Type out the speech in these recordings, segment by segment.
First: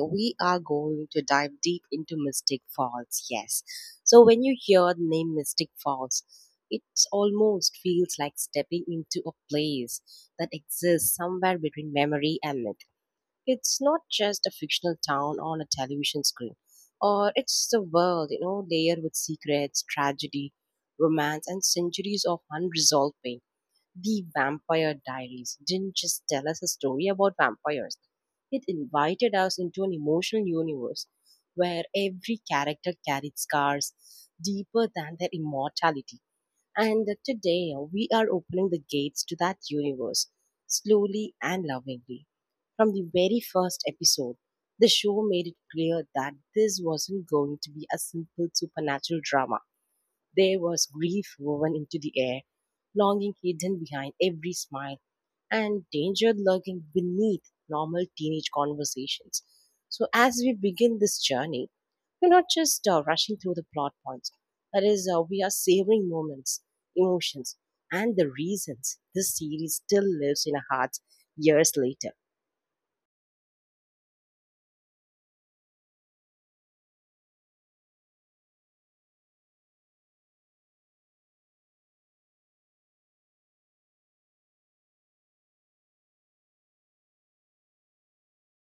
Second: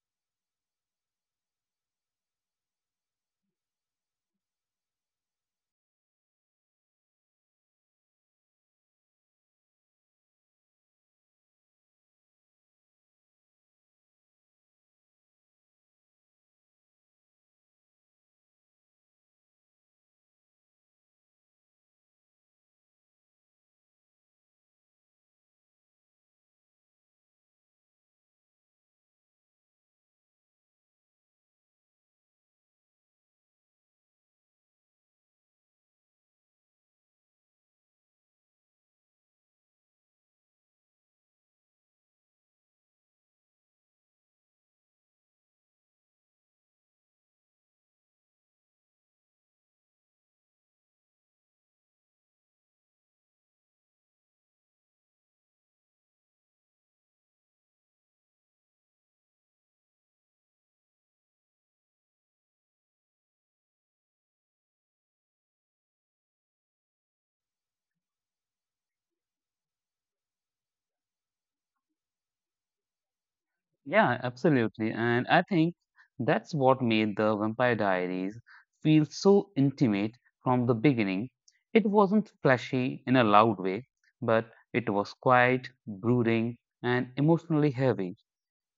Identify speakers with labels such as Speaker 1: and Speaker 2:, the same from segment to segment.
Speaker 1: we are going to dive deep into Mystic Falls. Yes. So, when you hear the name Mystic Falls, it almost feels like stepping into a place that exists somewhere between memory and myth. It's not just a fictional town on a television screen, or it's the world, layered with secrets, tragedy, romance, and centuries of unresolved pain. The Vampire Diaries didn't just tell us a story about vampires, it invited us into an emotional universe where every character carried scars deeper than their immortality. And today we are opening the gates to that universe slowly and lovingly. From the very first episode, the show made it clear that this wasn't going to be a simple supernatural drama. There was grief woven into the air, longing hidden behind every smile, and danger lurking beneath normal teenage conversations. So, as we begin this journey, we're not just rushing through the plot points. That is, we are savoring moments, emotions, and the reasons this series still lives in our hearts years later.
Speaker 2: Yeah, absolutely. And I think that's what made the Vampire Diaries feel so intimate from the beginning. It wasn't flashy in a loud way, but it was quiet, brooding, and emotionally heavy.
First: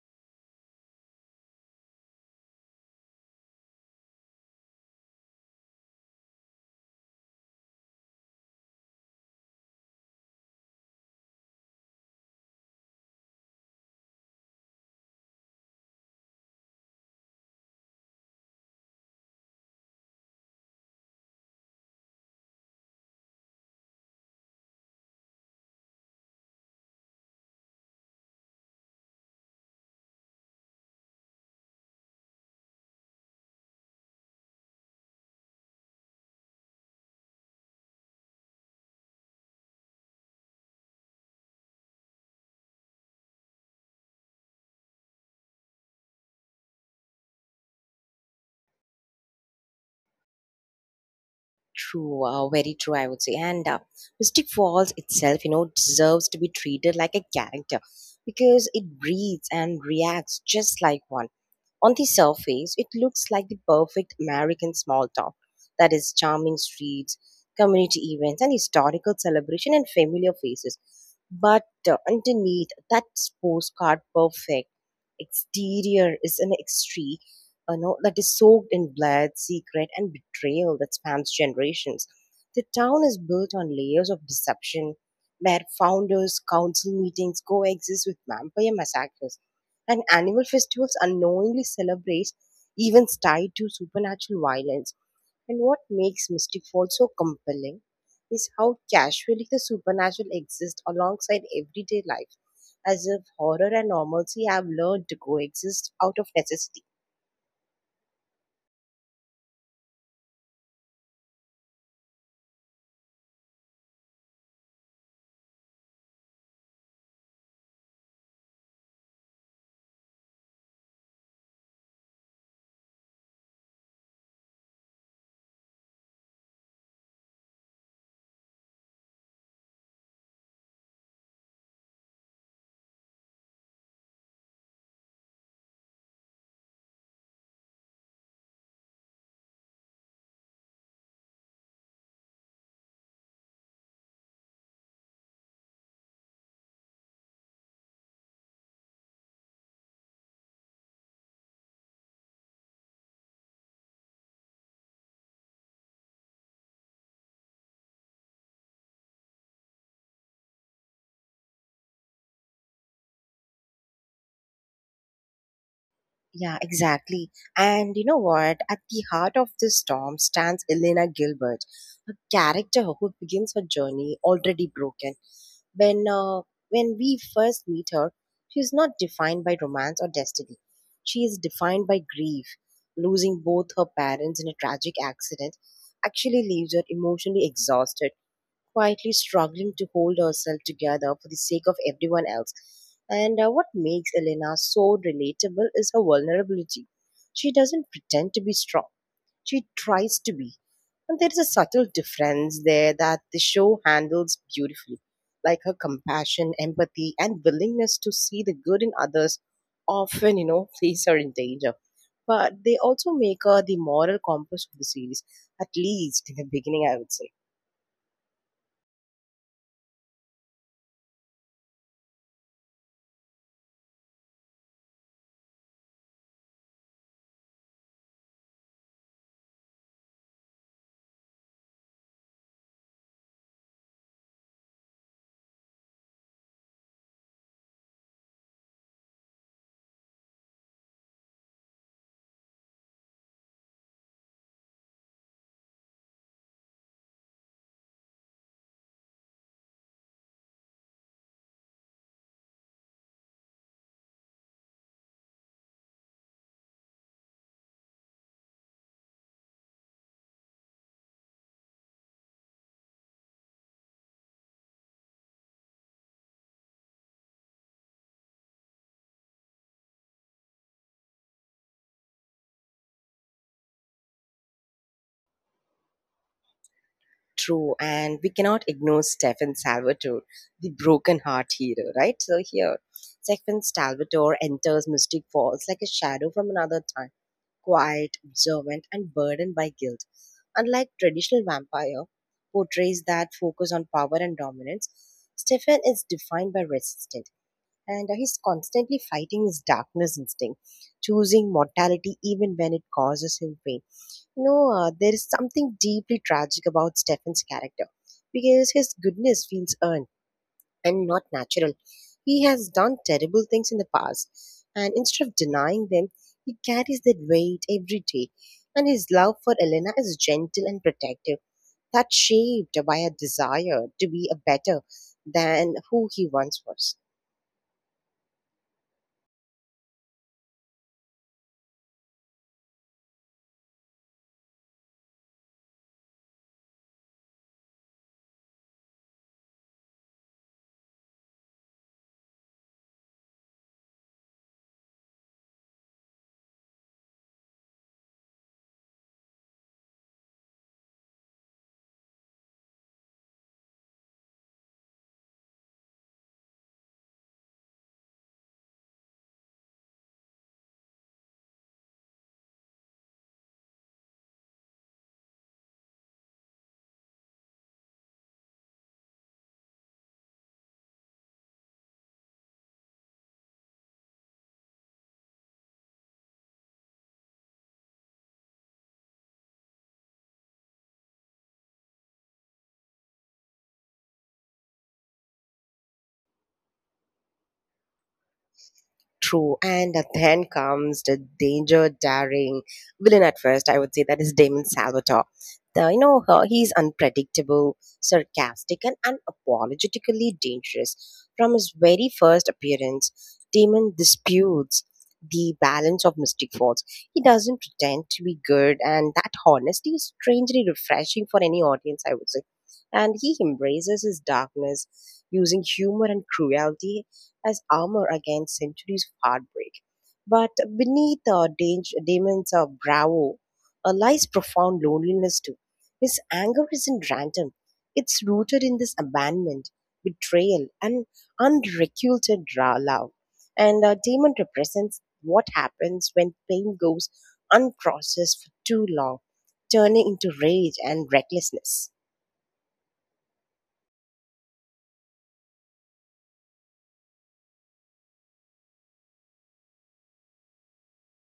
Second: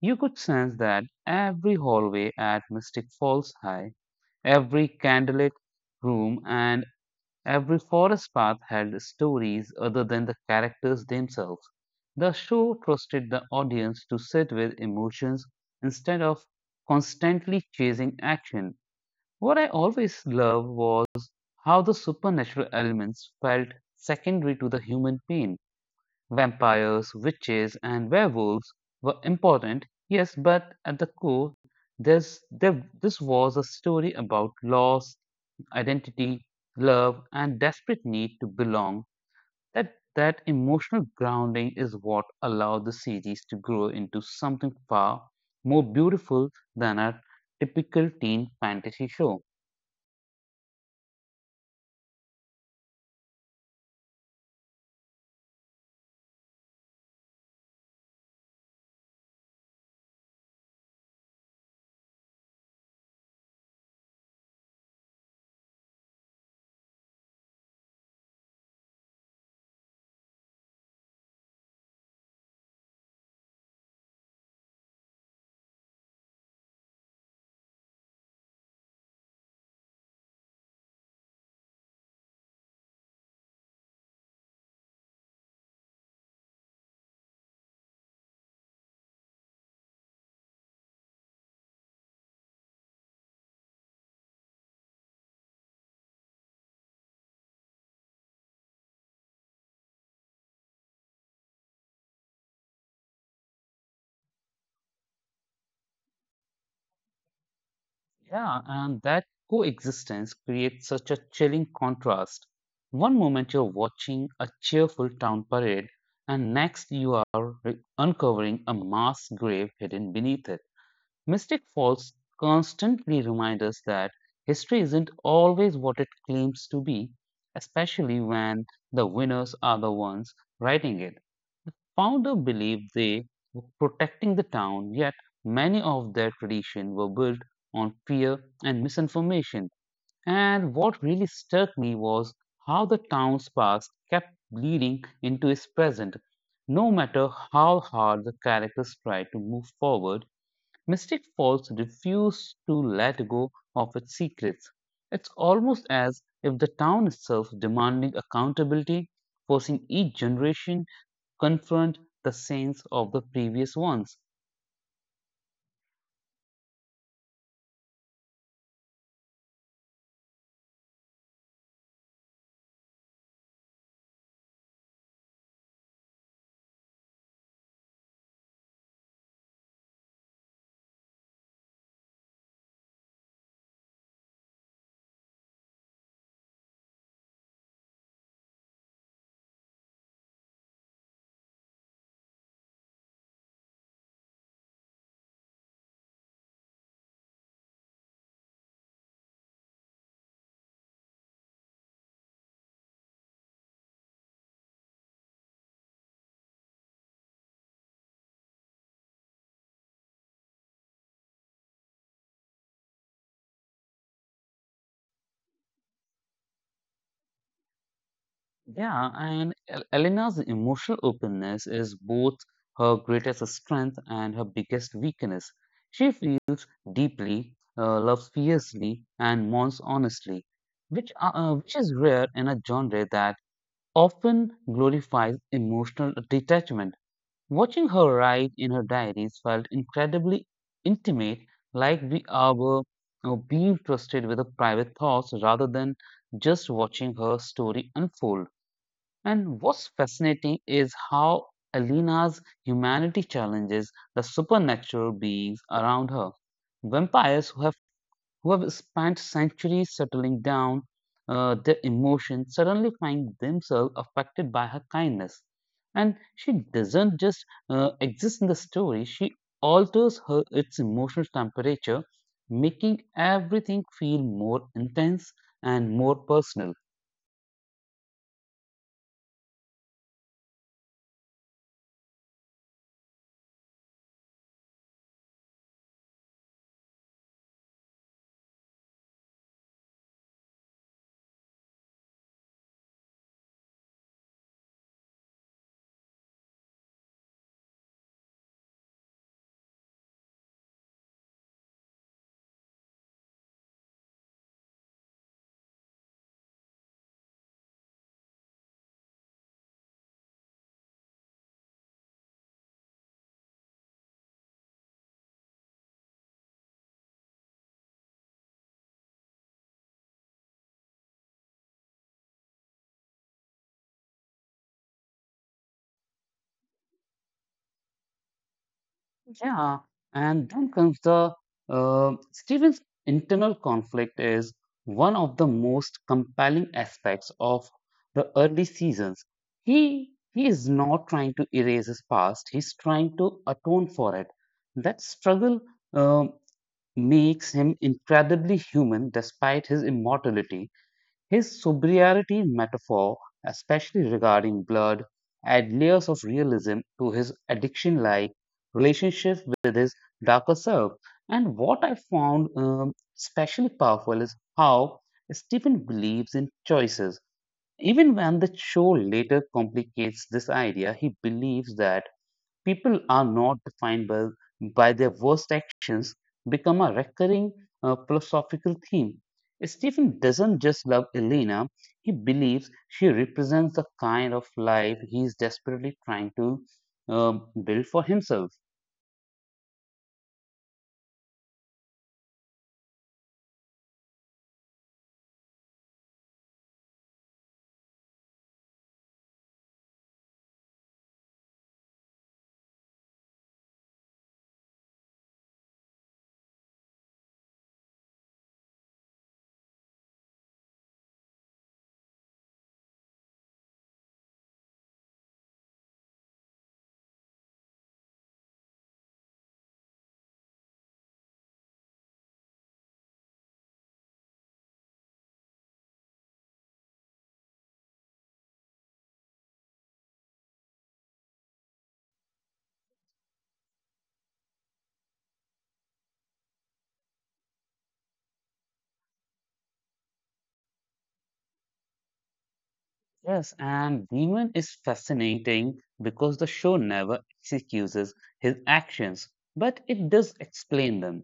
Speaker 2: You could sense that every hallway at Mystic Falls High, every candlelit room, and every forest path had stories other than the characters themselves. The show trusted the audience to sit with emotions instead of constantly chasing action. What I always loved was how the supernatural elements felt secondary to the human pain. Vampires, witches, and werewolves were important, yes, but at the core, this was a story about loss, identity, love, and desperate need to belong. That emotional grounding is what allowed the series to grow into something far more beautiful than a typical teen fantasy show.
Speaker 1: True, very true, I would say. And Mystic Falls itself, deserves to be treated like a character because it breathes and reacts just like one. On the surface, it looks like the perfect American small town, that is, charming streets, community events, and historical celebration and familiar faces. But underneath that postcard perfect exterior is an extreme no, that is soaked in blood, secret, and betrayal that spans generations. The town is built on layers of deception where founders' council meetings coexist with vampire massacres and animal festivals unknowingly celebrate events tied to supernatural violence. And what makes Mystic Fall so compelling is how casually the supernatural exists alongside everyday life, as if horror and normalcy have learned to coexist out of necessity.
Speaker 2: Yeah, and that coexistence creates such a chilling contrast. One moment you're watching a cheerful town parade, and next you are uncovering a mass grave hidden beneath it. Mystic Falls constantly remind us that history isn't always what it claims to be, especially when the winners are the ones writing it. Founder believed they were protecting the town, yet many of their traditions were built on fear and misinformation. And what really struck me was how the town's past kept bleeding into its present. No matter how hard the characters tried to move forward, Mystic Falls refused to let go of its secrets. It's almost as if the town itself demanding accountability, forcing each generation confront the sins of the previous ones.
Speaker 1: Yeah, exactly. And you know what? At the heart of this storm stands Elena Gilbert, a character who begins her journey already broken. When uh, when we first meet her, she is not defined by romance or destiny. She is defined by grief. Losing both her parents in a tragic accident actually leaves her emotionally exhausted, quietly struggling to hold herself together for the sake of everyone else. And what makes Elena so relatable is her vulnerability. She doesn't pretend to be strong, she tries to be. And there is a subtle difference there that the show handles beautifully, like her compassion, empathy, and willingness to see the good in others often, place her in danger. But they also make her the moral compass of the series, at least in the beginning, I would say.
Speaker 2: Yeah, and Elena's emotional openness is both her greatest strength and her biggest weakness. She feels deeply, loves fiercely, and mourns honestly, which is rare in a genre that often glorifies emotional detachment. Watching her write in her diaries felt incredibly intimate, like being trusted with her private thoughts rather than just watching her story unfold. And what's fascinating is how Alina's humanity challenges the supernatural beings around her. Vampires who have spent centuries settling down their emotions suddenly find themselves affected by her kindness. And she doesn't just exist in the story, she alters her its emotional temperature, making everything feel more intense and more personal.
Speaker 1: True, and we cannot ignore Stefan Salvatore, the broken heart hero, right? So here, Stefan Salvatore enters Mystic Falls like a shadow from another time, quiet, observant, and burdened by guilt. Unlike traditional vampire portrays that focus on power and dominance, Stefan is defined by resistance, and he's constantly fighting his darkness instinct, choosing mortality even when it causes him pain. No, there is something deeply tragic about Stephen's character because his goodness feels earned and not natural. He has done terrible things in the past, and instead of denying them, he carries that weight every day. And his love for Elena is gentle and protective, that's shaped by a desire to be a better than who he once was.
Speaker 2: Yeah, and then comes the Stephen's internal conflict is one of the most compelling aspects of the early seasons. He is not trying to erase his past; he's trying to atone for it. That struggle um, makes him incredibly human, despite his immortality. His sobriety metaphor, especially regarding blood, adds layers of realism to his addiction like relationship with his darker self. And what I found especially powerful is how Stephen believes in choices. Even when the show later complicates this idea, he believes that people are not defined by their worst actions, become a recurring philosophical theme. Stephen doesn't just love Elena, he believes she represents the kind of life he is desperately trying to uh, build for himself.
Speaker 1: True, and then comes the danger daring villain. At first, I would say that is Damon Salvatore. He's unpredictable, sarcastic, and unapologetically dangerous. From his very first appearance, Damon disputes the balance of Mystic Falls. He doesn't pretend to be good, and that honesty is strangely refreshing for any audience, I would say. And he embraces his darkness using humor and cruelty as armor against centuries of heartbreak. But beneath Damon's bravo lies profound loneliness too. His anger isn't random. It's rooted in this abandonment, betrayal, and love. And Damon represents what happens when pain goes unprocessed for too long, turning into rage and recklessness.
Speaker 2: Yes, and Demon is fascinating because the show never executes his actions, but it does explain them.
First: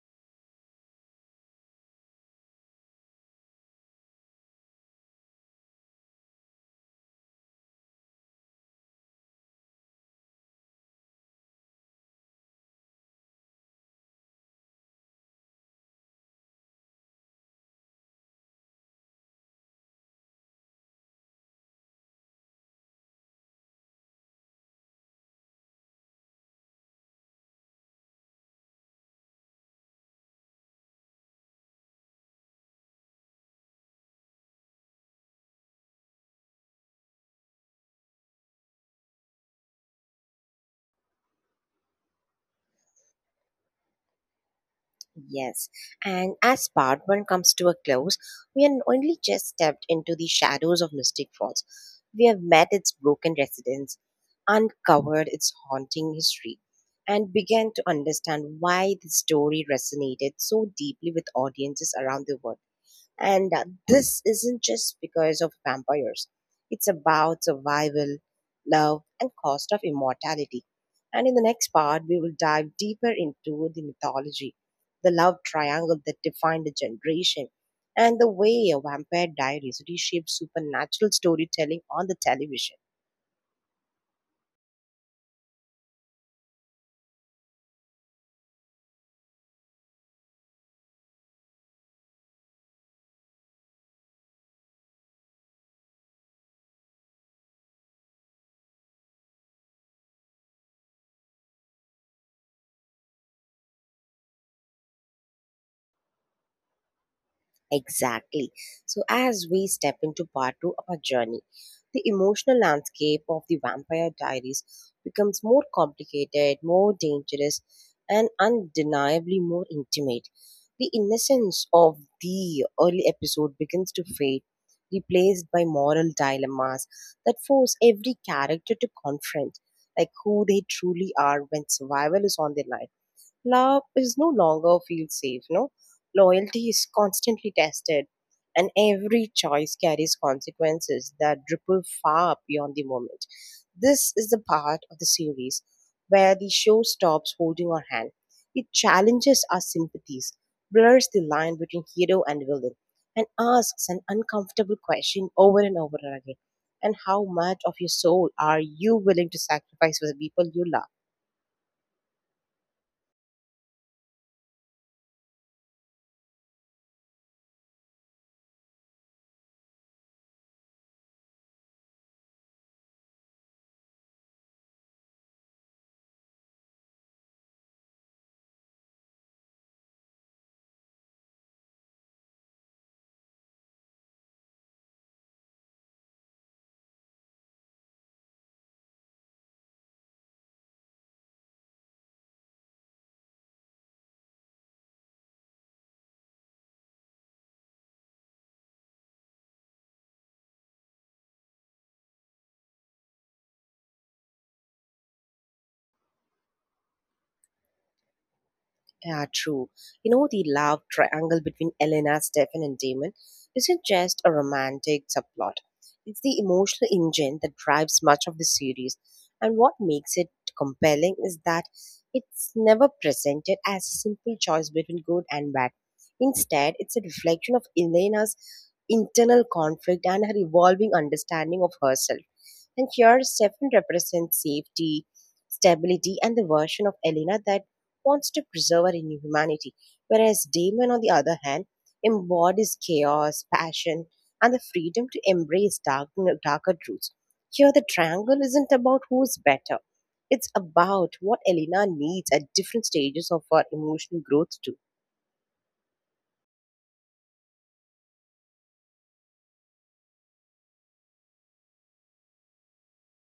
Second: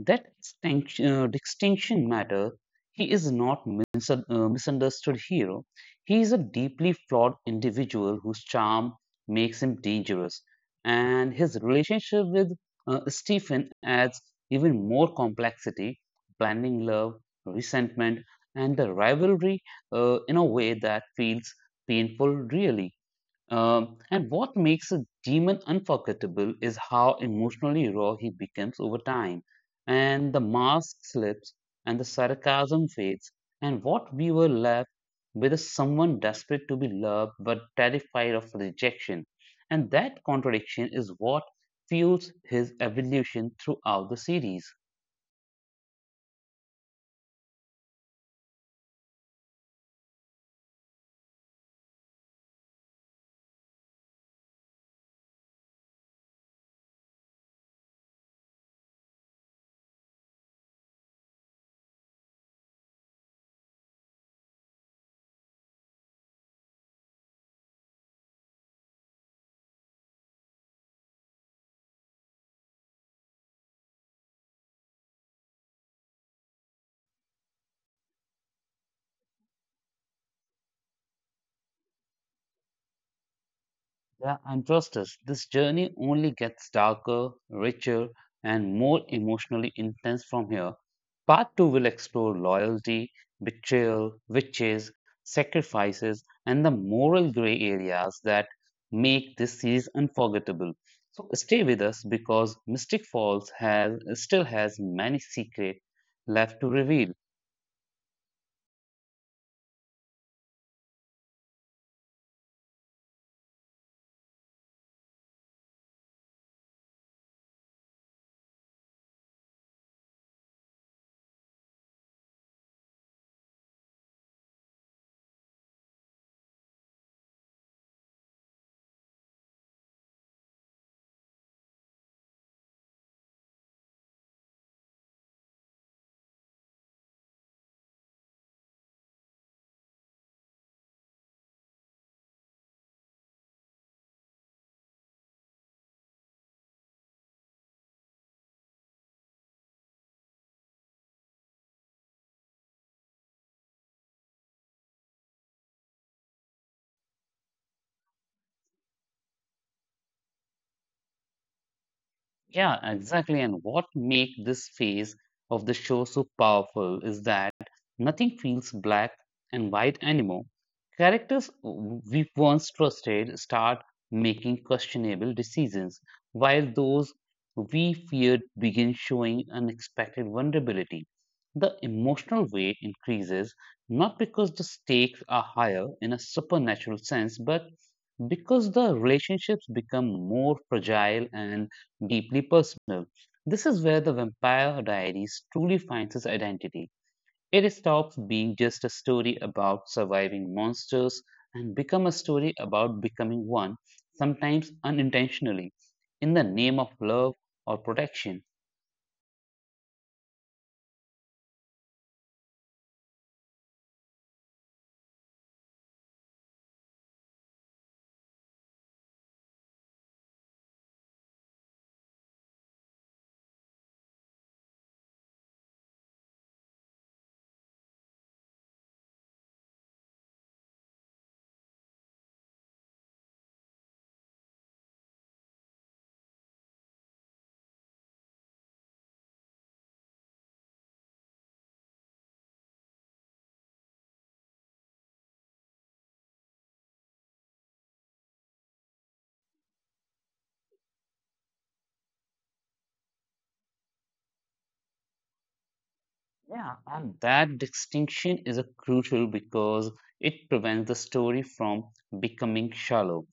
Speaker 2: That distinction matter. He is not mis- misunderstood hero. He is a deeply flawed individual whose charm makes him dangerous, and his relationship with Stephen adds even more complexity, blending love, resentment, and the rivalry in a way that feels painful, really. And what makes a demon unforgettable is how emotionally raw he becomes over time. And the mask slips and the sarcasm fades. And what we were left with is someone desperate to be loved but terrified of rejection. And that contradiction is what fuels his evolution throughout the series.
Speaker 1: Yes, and as part one comes to a close, we have only just stepped into the shadows of Mystic Falls. We have met its broken residents, uncovered its haunting history, and began to understand why the story resonated so deeply with audiences around the world. And this isn't just because of vampires, it's about survival, love, and cost of immortality. And in the next part, we will dive deeper into the mythology, the love triangle that defined a generation, and the way a vampire diaries reshaped supernatural storytelling on the television.
Speaker 2: Yeah, and trust us, this journey only gets darker, richer, and more emotionally intense from here. Part 2 will explore loyalty, betrayal, witches, sacrifices, and the moral gray areas that make this series unforgettable. So stay with us because Mystic Falls has still has many secrets left to reveal.
Speaker 1: Exactly. So, as we step into part two of our journey, the emotional landscape of the Vampire Diaries becomes more complicated, more dangerous, and undeniably more intimate. The innocence of the early episode begins to fade, replaced by moral dilemmas that force every character to confront like who they truly are when survival is on their line, love is no longer feels safe, no loyalty is constantly tested, and every choice carries consequences that ripple far beyond the moment. This is the part of the series where the show stops holding our hand, it challenges our sympathies, blurs the line between hero and villain, and asks an uncomfortable question over and over again: and how much of your soul are you willing to sacrifice for the people you love?
Speaker 2: Yeah, exactly. And what makes this phase of the show so powerful is that nothing feels black and white anymore. Characters we once trusted start making questionable decisions, while those we feared begin showing unexpected vulnerability. The emotional weight increases not because the stakes are higher in a supernatural sense, but because the relationships become more fragile and deeply personal. This is where the Vampire Diaries truly finds its identity. It stops being just a story about surviving monsters and become a story about becoming one, sometimes unintentionally, in the name of love or protection.
Speaker 1: Yeah, true. You know, the love triangle between Elena, Stefan, and Damon isn't just a romantic subplot. It's the emotional engine that drives much of the series. And what makes it compelling is that it's never presented as a simple choice between good and bad. Instead, it's a reflection of Elena's internal conflict and her evolving understanding of herself. And here, Stefan represents safety, stability, and the version of Elena that wants to preserve our humanity, whereas Damon, on the other hand, embodies chaos, passion, and the freedom to embrace darker truths. Here, the triangle isn't about who's better. It's about what Elena needs at different stages of her emotional growth, too.
Speaker 2: Yeah, and that distinction is a crucial because it prevents the story from becoming shallow.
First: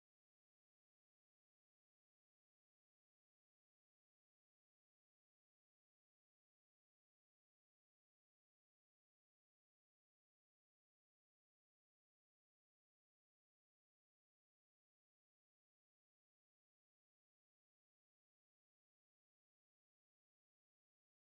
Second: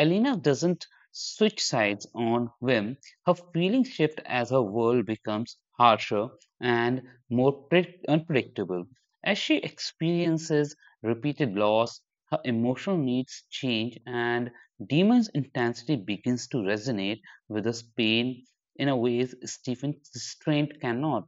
Speaker 2: Elena doesn't switch sides on whim. Her feelings shift as her world becomes harsher and more unpredictable. As she experiences repeated loss, her emotional needs change, and Demon's intensity begins to resonate with her pain in a ways Stephen Strange cannot.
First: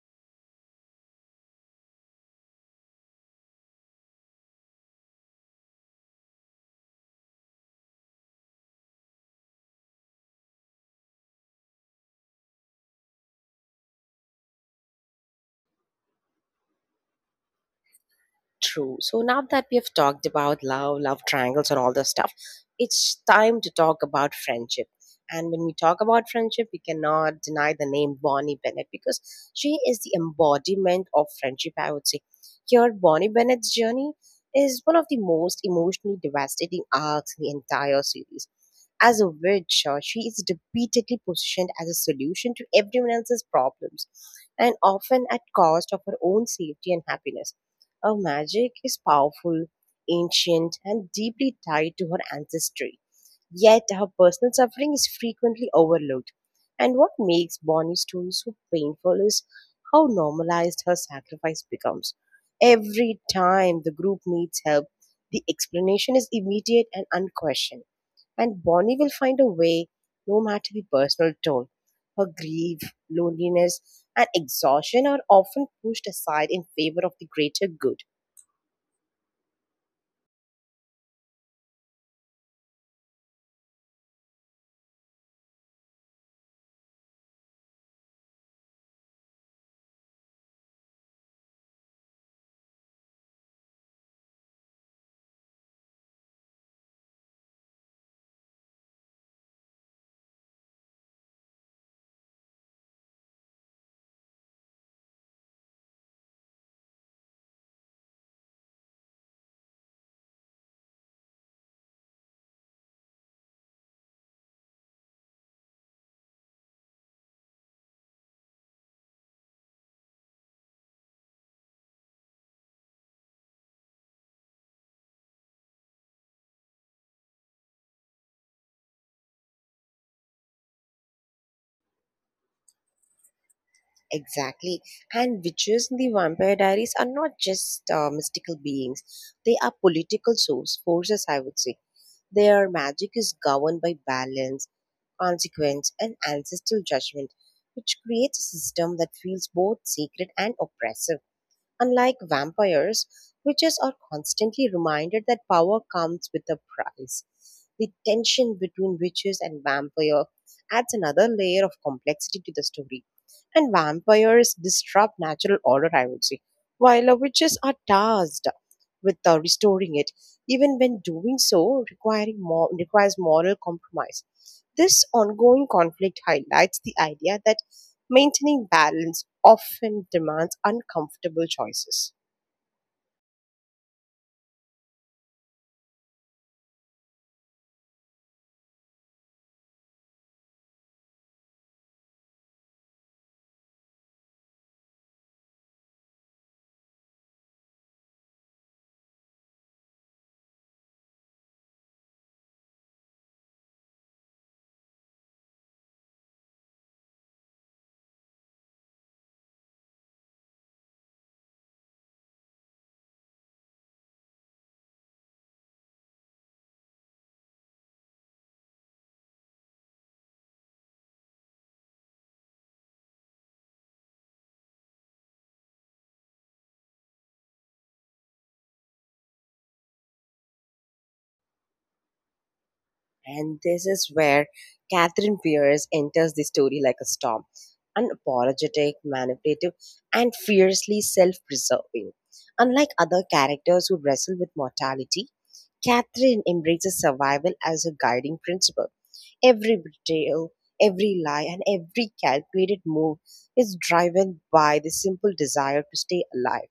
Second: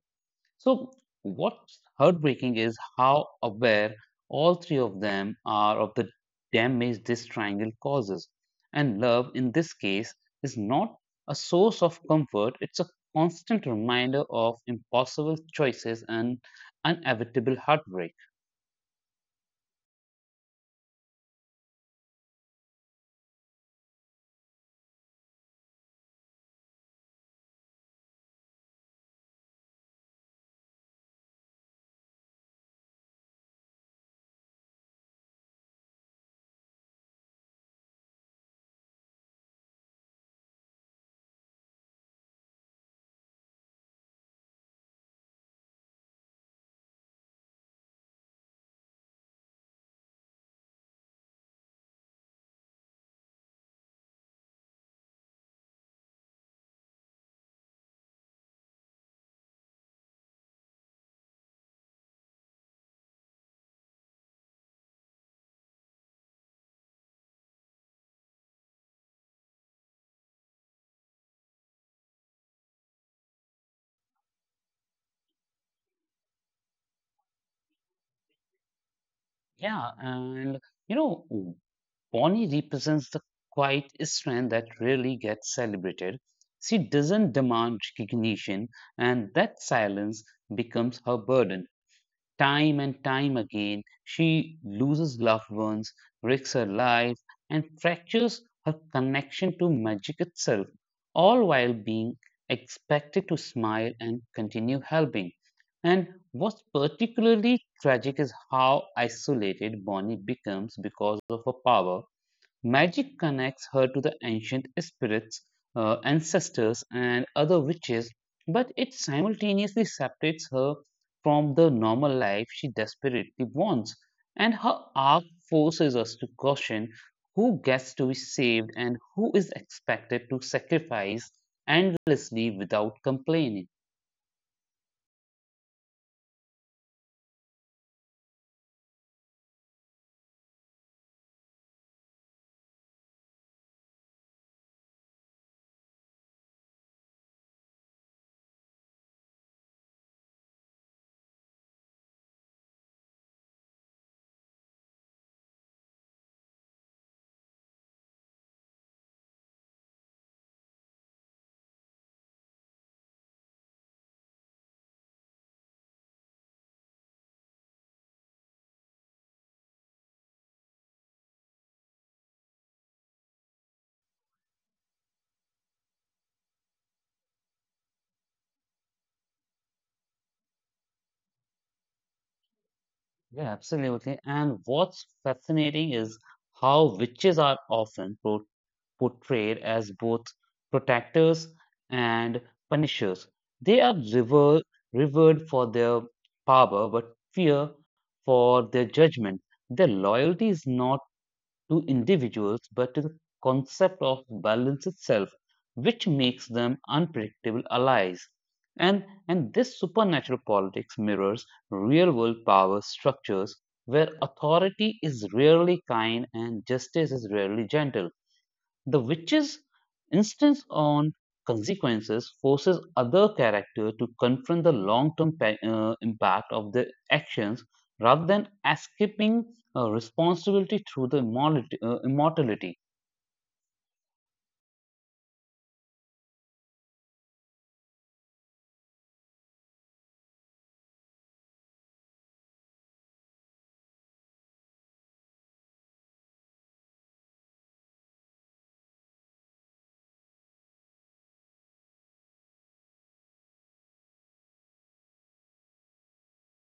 Speaker 2: So, what's heartbreaking is how aware all three of them are of the damage this triangle causes. And love, in this case, is not a source of comfort, it's a constant reminder of impossible choices and inevitable heartbreak.
Speaker 1: True. So now that we have talked about love, love triangles, and all this stuff, it's time to talk about friendship. And when we talk about friendship, we cannot deny the name Bonnie Bennett because she is the embodiment of friendship, I would say. Here, Bonnie Bennett's journey is one of the most emotionally devastating arcs in the entire series. As a witch, she is repeatedly positioned as a solution to everyone else's problems, and often at cost of her own safety and happiness. Her magic is powerful, ancient, and deeply tied to her ancestry. Yet her personal suffering is frequently overlooked. And what makes Bonnie's story so painful is how normalized her sacrifice becomes. Every time the group needs help, the explanation is immediate and unquestioned, and Bonnie will find a way, no matter the personal toll. Her grief, loneliness, and exhaustion are often pushed aside in favor of the greater good.
Speaker 2: Yeah, and you know, Bonnie represents the quiet strength that rarely gets celebrated. She doesn't demand recognition, and that silence becomes her burden. Time and time again, she loses loved ones, risks her life, and fractures her connection to magic itself, all while being expected to smile and continue helping. And what's particularly tragic is how isolated Bonnie becomes because of her power. Magic connects her to the ancient spirits, ancestors, and other witches, but it simultaneously separates her from the normal life she desperately wants. And her arc forces us to caution who gets to be saved and who is expected to sacrifice endlessly without complaining.
Speaker 1: Exactly. And witches in the Vampire Diaries are not just mystical beings, they are political forces, I would say. Their magic is governed by balance, consequence, and ancestral judgment, which creates a system that feels both sacred and oppressive. Unlike vampires, witches are constantly reminded that power comes with a price. The tension between witches and vampire adds another layer of complexity to the story. And vampires disrupt natural order, I would say, while witches are tasked with restoring it, even when doing so requires moral compromise. This ongoing conflict highlights the idea that maintaining balance often demands uncomfortable choices.
Speaker 2: Yeah, absolutely. And what's fascinating is how witches are often portrayed as both protectors and punishers. They are revered for their power but fear for their judgment. Their loyalty is not to individuals but to the concept of balance itself, which makes them unpredictable allies. And this supernatural politics mirrors real world power structures where authority is rarely kind and justice is rarely gentle. The witch's insistence on consequences forces other characters to confront the long term impact of their actions rather than escaping responsibility through the immortality.
Speaker 1: And this is where Catherine Pierce enters the story like a storm, unapologetic, manipulative, and fiercely self preserving. Unlike other characters who wrestle with mortality, Catherine embraces survival as her guiding principle. Every betrayal, every lie, and every calculated move is driven by the simple desire to stay alive.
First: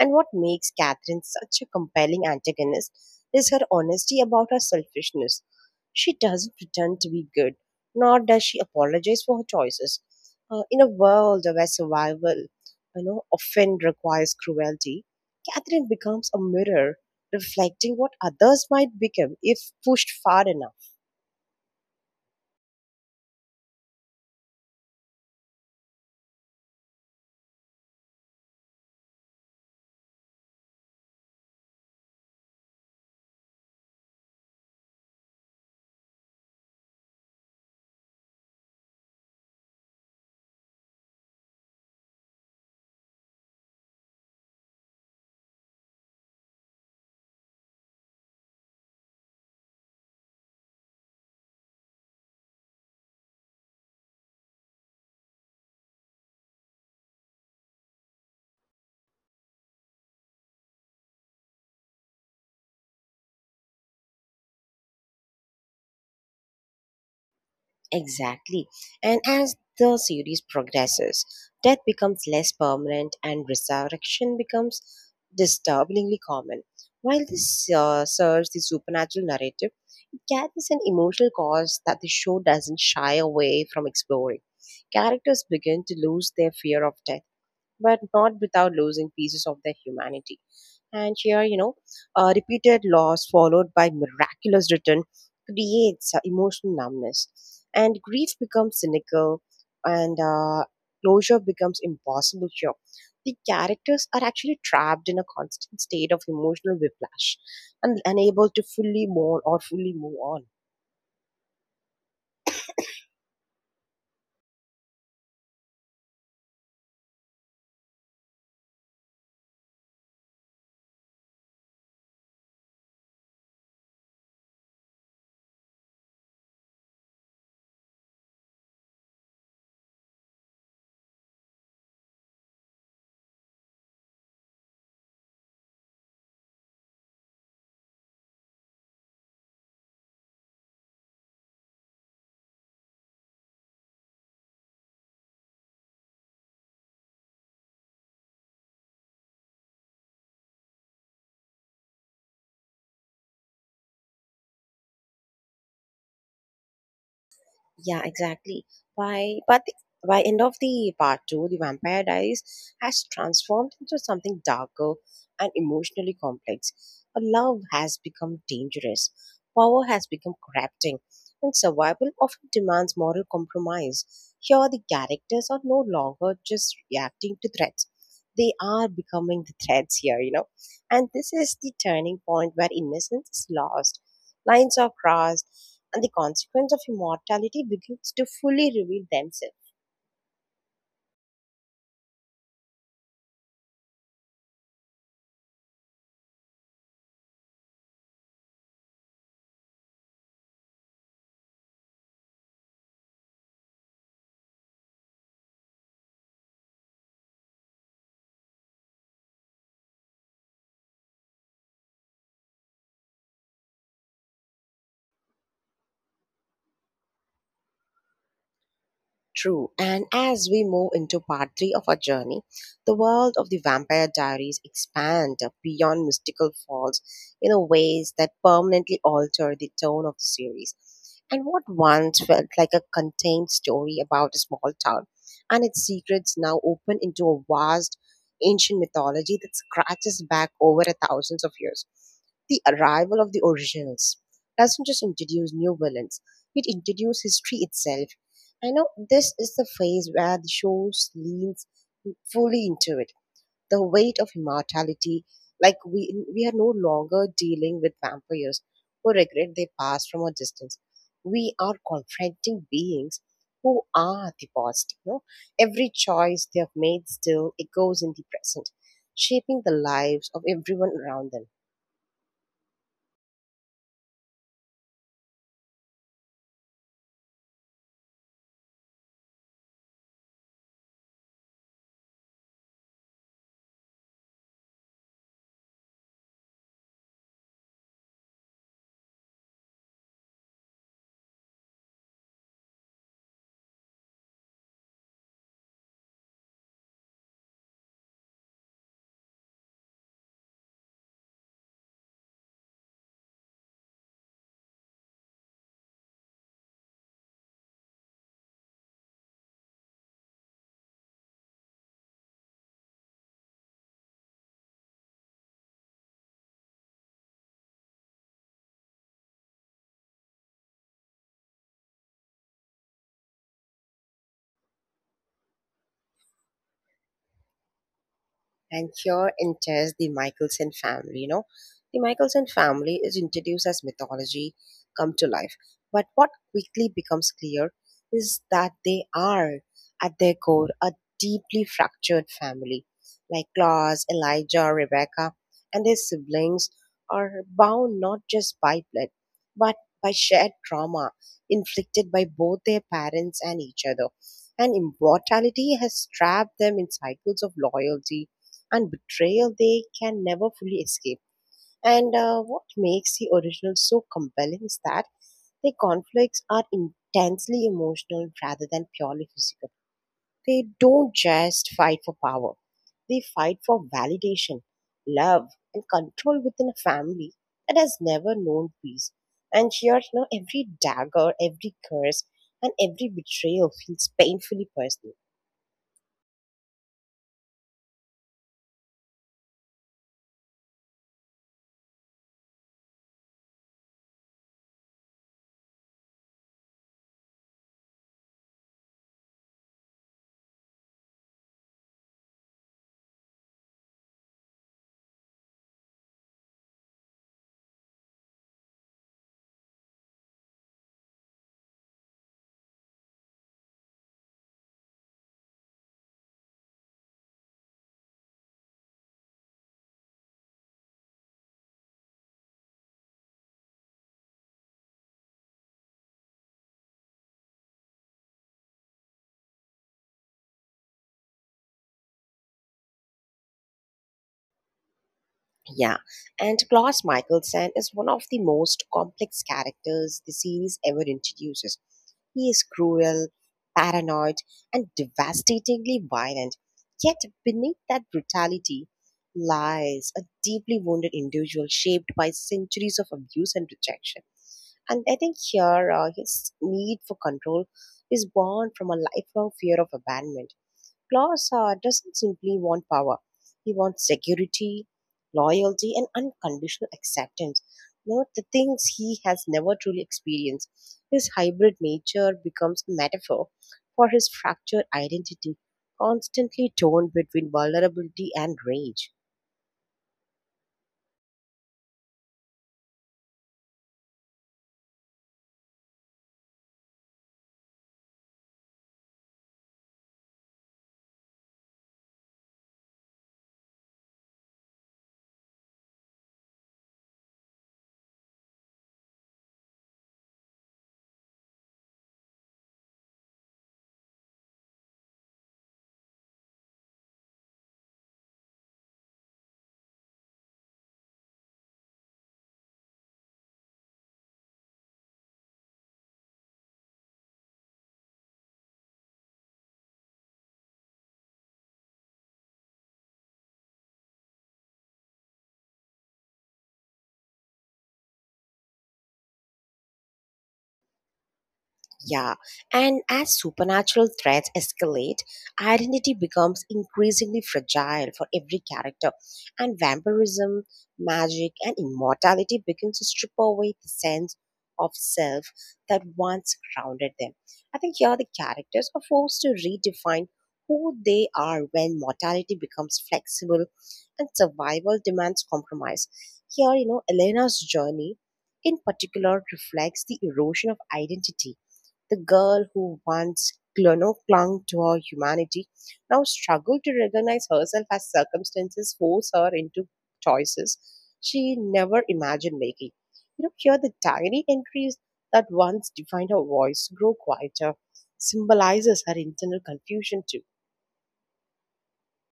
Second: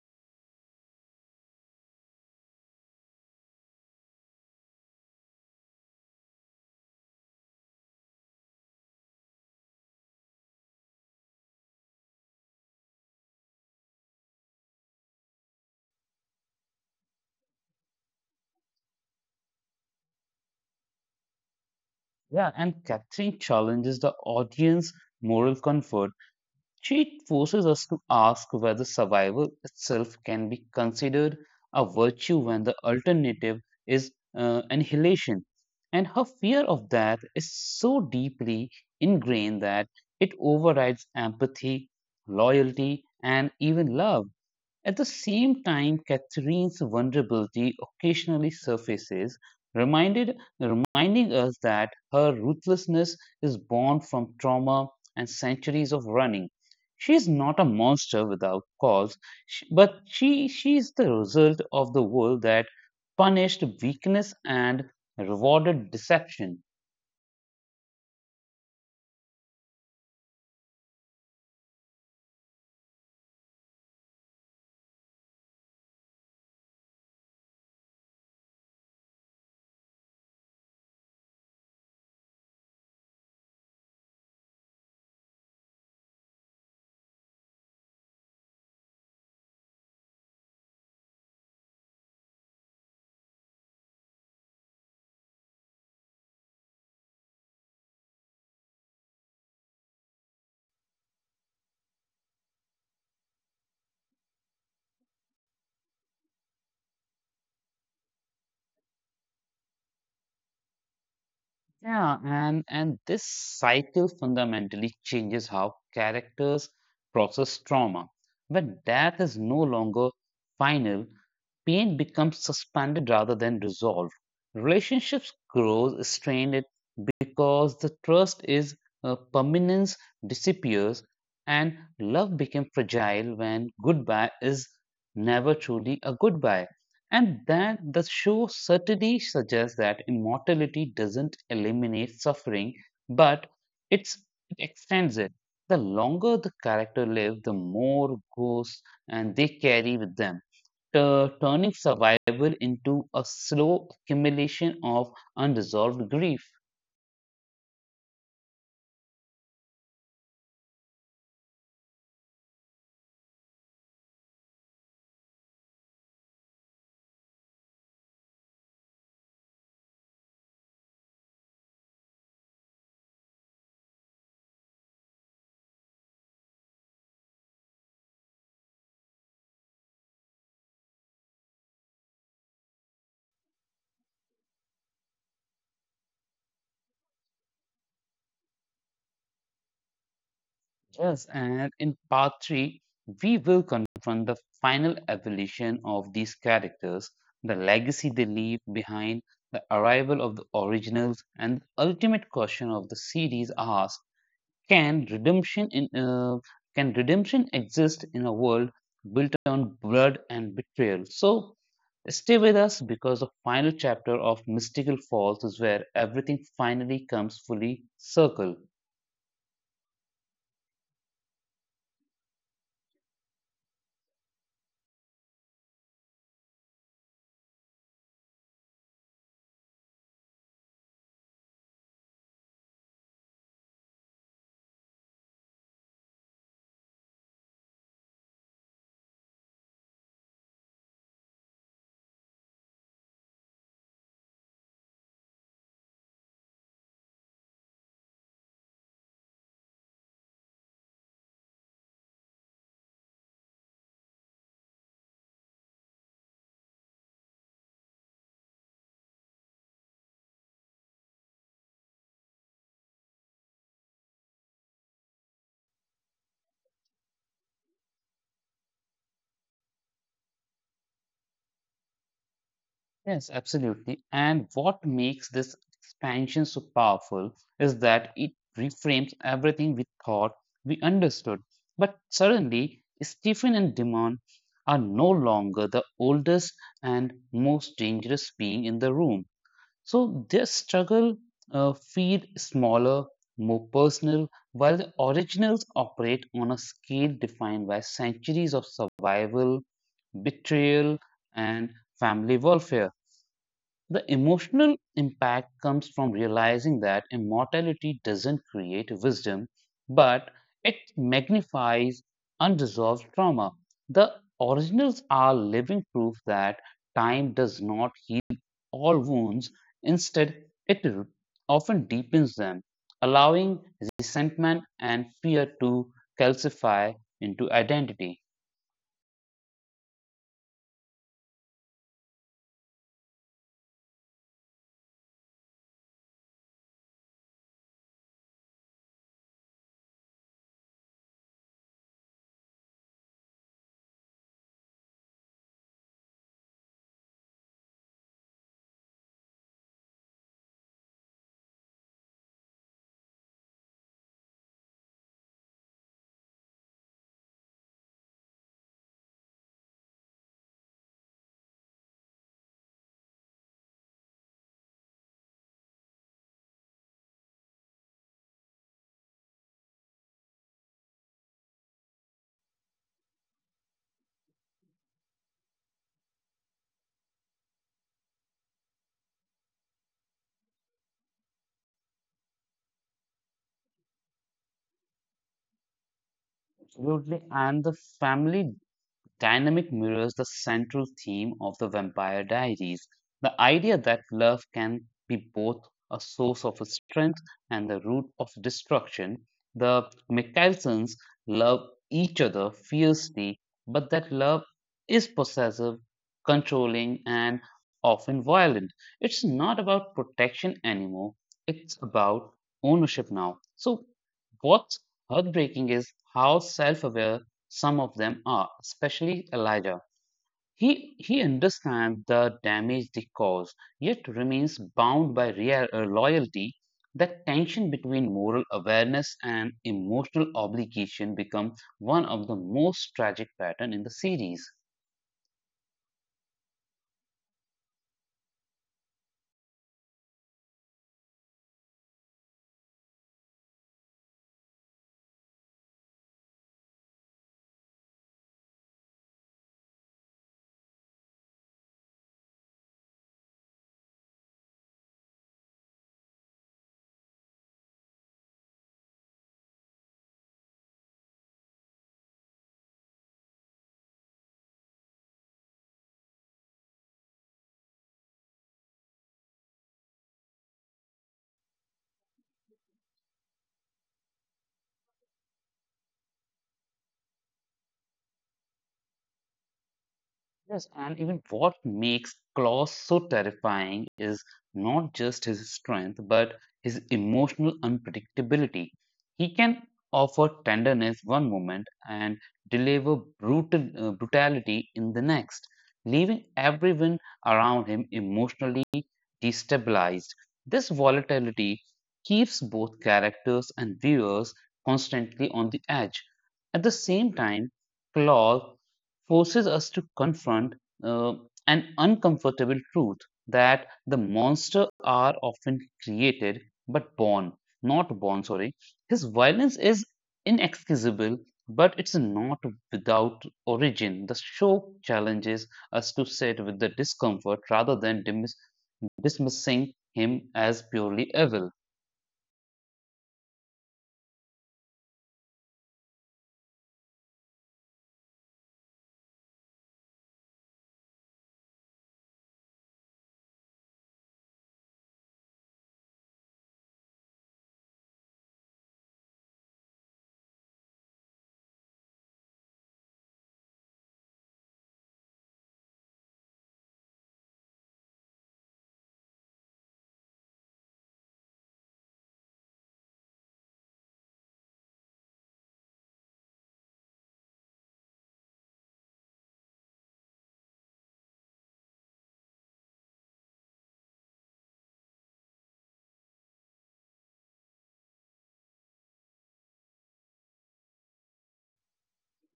Speaker 1: And what makes Catherine such a compelling antagonist is her honesty about her selfishness. She doesn't pretend to be good, nor does she apologize for her choices. In a world where survival, often requires cruelty, Catherine becomes a mirror reflecting what others might become if pushed far enough.
Speaker 2: Yeah, and Catherine challenges the audience moral comfort. She forces us to ask whether survival itself can be considered a virtue when the alternative is annihilation. And her fear of death is so deeply ingrained that it overrides empathy, loyalty, and even love. At the same time, Catherine's vulnerability occasionally surfaces, reminding us that her ruthlessness is born from trauma and centuries of running. She is not a monster without cause, but she is the result of the world that punished weakness and rewarded deception.
Speaker 1: Exactly. And as the series progresses, death becomes less permanent and resurrection becomes disturbingly common. While this serves the supernatural narrative, it carries an emotional cause that the show doesn't shy away from exploring. Characters begin to lose their fear of death, but not without losing pieces of their humanity. And here, repeated loss followed by miraculous return creates emotional numbness. And grief becomes cynical and closure becomes impossible here. The characters are actually trapped in a constant state of emotional whiplash and unable to fully mourn or fully move on.
Speaker 2: Yeah, and this cycle fundamentally changes how characters process trauma. When death is no longer final, pain becomes suspended rather than resolved. Relationships grow strained because the trust is permanence disappears and love became fragile when goodbye is never truly a goodbye. And that the show certainly suggests that immortality doesn't eliminate suffering, but it's it extends it. The longer the character live, the more ghosts and they carry with them, turning survival into a slow accumulation of unresolved grief.
Speaker 1: Yeah, exactly. By but the- by end of the part two, the Vampire Diaries has transformed into something darker and emotionally complex. A love has become dangerous, power has become corrupting, and survival often demands moral compromise. Here, the characters are no longer just reacting to threats; they are becoming the threats here, you know. And this is the turning point where innocence is lost, lines are crossed, and the consequence of immortality begins to fully reveal themselves.
Speaker 2: Yes, and in part three, we will confront the final evolution of these characters, the legacy they leave behind, the arrival of the originals, and the ultimate question of the series asks: Can redemption in uh, can redemption exist in a world built on blood and betrayal? So stay with us because the final chapter of Mystical Falls is where everything finally comes fully circle.
Speaker 1: True. And as we move into part three of our journey, the world of the Vampire Diaries expand beyond mystical falls in a ways that permanently alter the tone of the series. And what once felt like a contained story about a small town and its secrets now open into a vast ancient mythology that scratches back over a thousands of years. The arrival of the originals doesn't just introduce new villains, it introduces history itself. I know this is the phase where the show leans fully into it. The weight of immortality, like we are no longer dealing with vampires who regret their past from a distance. We are confronting beings who are the past. You know, every choice they have made still echoes in the present, shaping the lives of everyone around them.
Speaker 2: Yes, absolutely. And what makes this expansion so powerful is that it reframes everything we thought we understood. But suddenly, Stephen and Demon are no longer the oldest and most dangerous being in the room. So their struggle feel smaller, more personal, while the originals operate on a scale defined by centuries of survival, betrayal, and family welfare. The emotional impact comes from realizing that immortality doesn't create wisdom, but it magnifies unresolved trauma. The originals are living proof that time does not heal all wounds, instead, it r- often deepens them, allowing resentment and fear to calcify into identity.
Speaker 1: And here enters the Michelson family. The Michelson family is introduced as mythology come to life. But what quickly becomes clear is that they are, at their core, a deeply fractured family. Like Claus, Elijah, Rebecca, and their siblings are bound not just by blood, but by shared trauma inflicted by both their parents and each other. And immortality has trapped them in cycles of loyalty and betrayal they can never fully escape. And what makes the original so compelling is that the conflicts are intensely emotional rather than purely physical. They don't just fight for power, they fight for validation, love, and control within a family that has never known peace. And here, every dagger, every curse, and every betrayal feels painfully personal.
Speaker 2: Absolutely, and the family dynamic mirrors the central theme of the Vampire Diaries, the idea that love can be both a source of strength and the root of destruction. The Michaelsons love each other fiercely, but that love is possessive, controlling, and often violent. It's not about protection anymore, it's about ownership now. So, what's heartbreaking is how self aware some of them are, especially Elijah. He understands the damage they cause, yet remains bound by loyalty. That tension between moral awareness and emotional obligation becomes one of the most tragic patterns in the series.
Speaker 1: Yeah, and Klaus Michelson is one of the most complex characters the series ever introduces. He is cruel, paranoid, and devastatingly violent. Yet, beneath that brutality lies a deeply wounded individual shaped by centuries of abuse and rejection. And I think here his need for control is born from a lifelong fear of abandonment. Claus doesn't simply want power, he wants security, loyalty, and unconditional acceptance. You know, the things he has never truly experienced. His hybrid nature becomes a metaphor for his fractured identity, constantly torn between vulnerability and rage.
Speaker 2: Yes, and even what makes Klaus so terrifying is not just his strength, but his emotional unpredictability. He can offer tenderness one moment and deliver brutality in the next, leaving everyone around him emotionally destabilized. This volatility keeps both characters and viewers constantly on the edge. At the same time, Claw forces us to confront uh, an uncomfortable truth that the monsters are often created but born, not born, sorry. His violence is inexcusable, but it's not without origin. The show challenges us to sit with the discomfort rather than dismissing him as purely evil.
Speaker 1: Yeah, and as supernatural threats escalate, identity becomes increasingly fragile for every character, and vampirism, magic, and immortality begin to strip away the sense of self that once grounded them. I think here the characters are forced to redefine who they are when mortality becomes flexible and survival demands compromise. Here, Elena's journey in particular reflects the erosion of identity. The girl who once cl- no, clung to her humanity now struggled to recognize herself as circumstances force her into choices she never imagined making. You know, here the tiny entries that once defined her voice grow quieter, symbolizes her internal confusion too.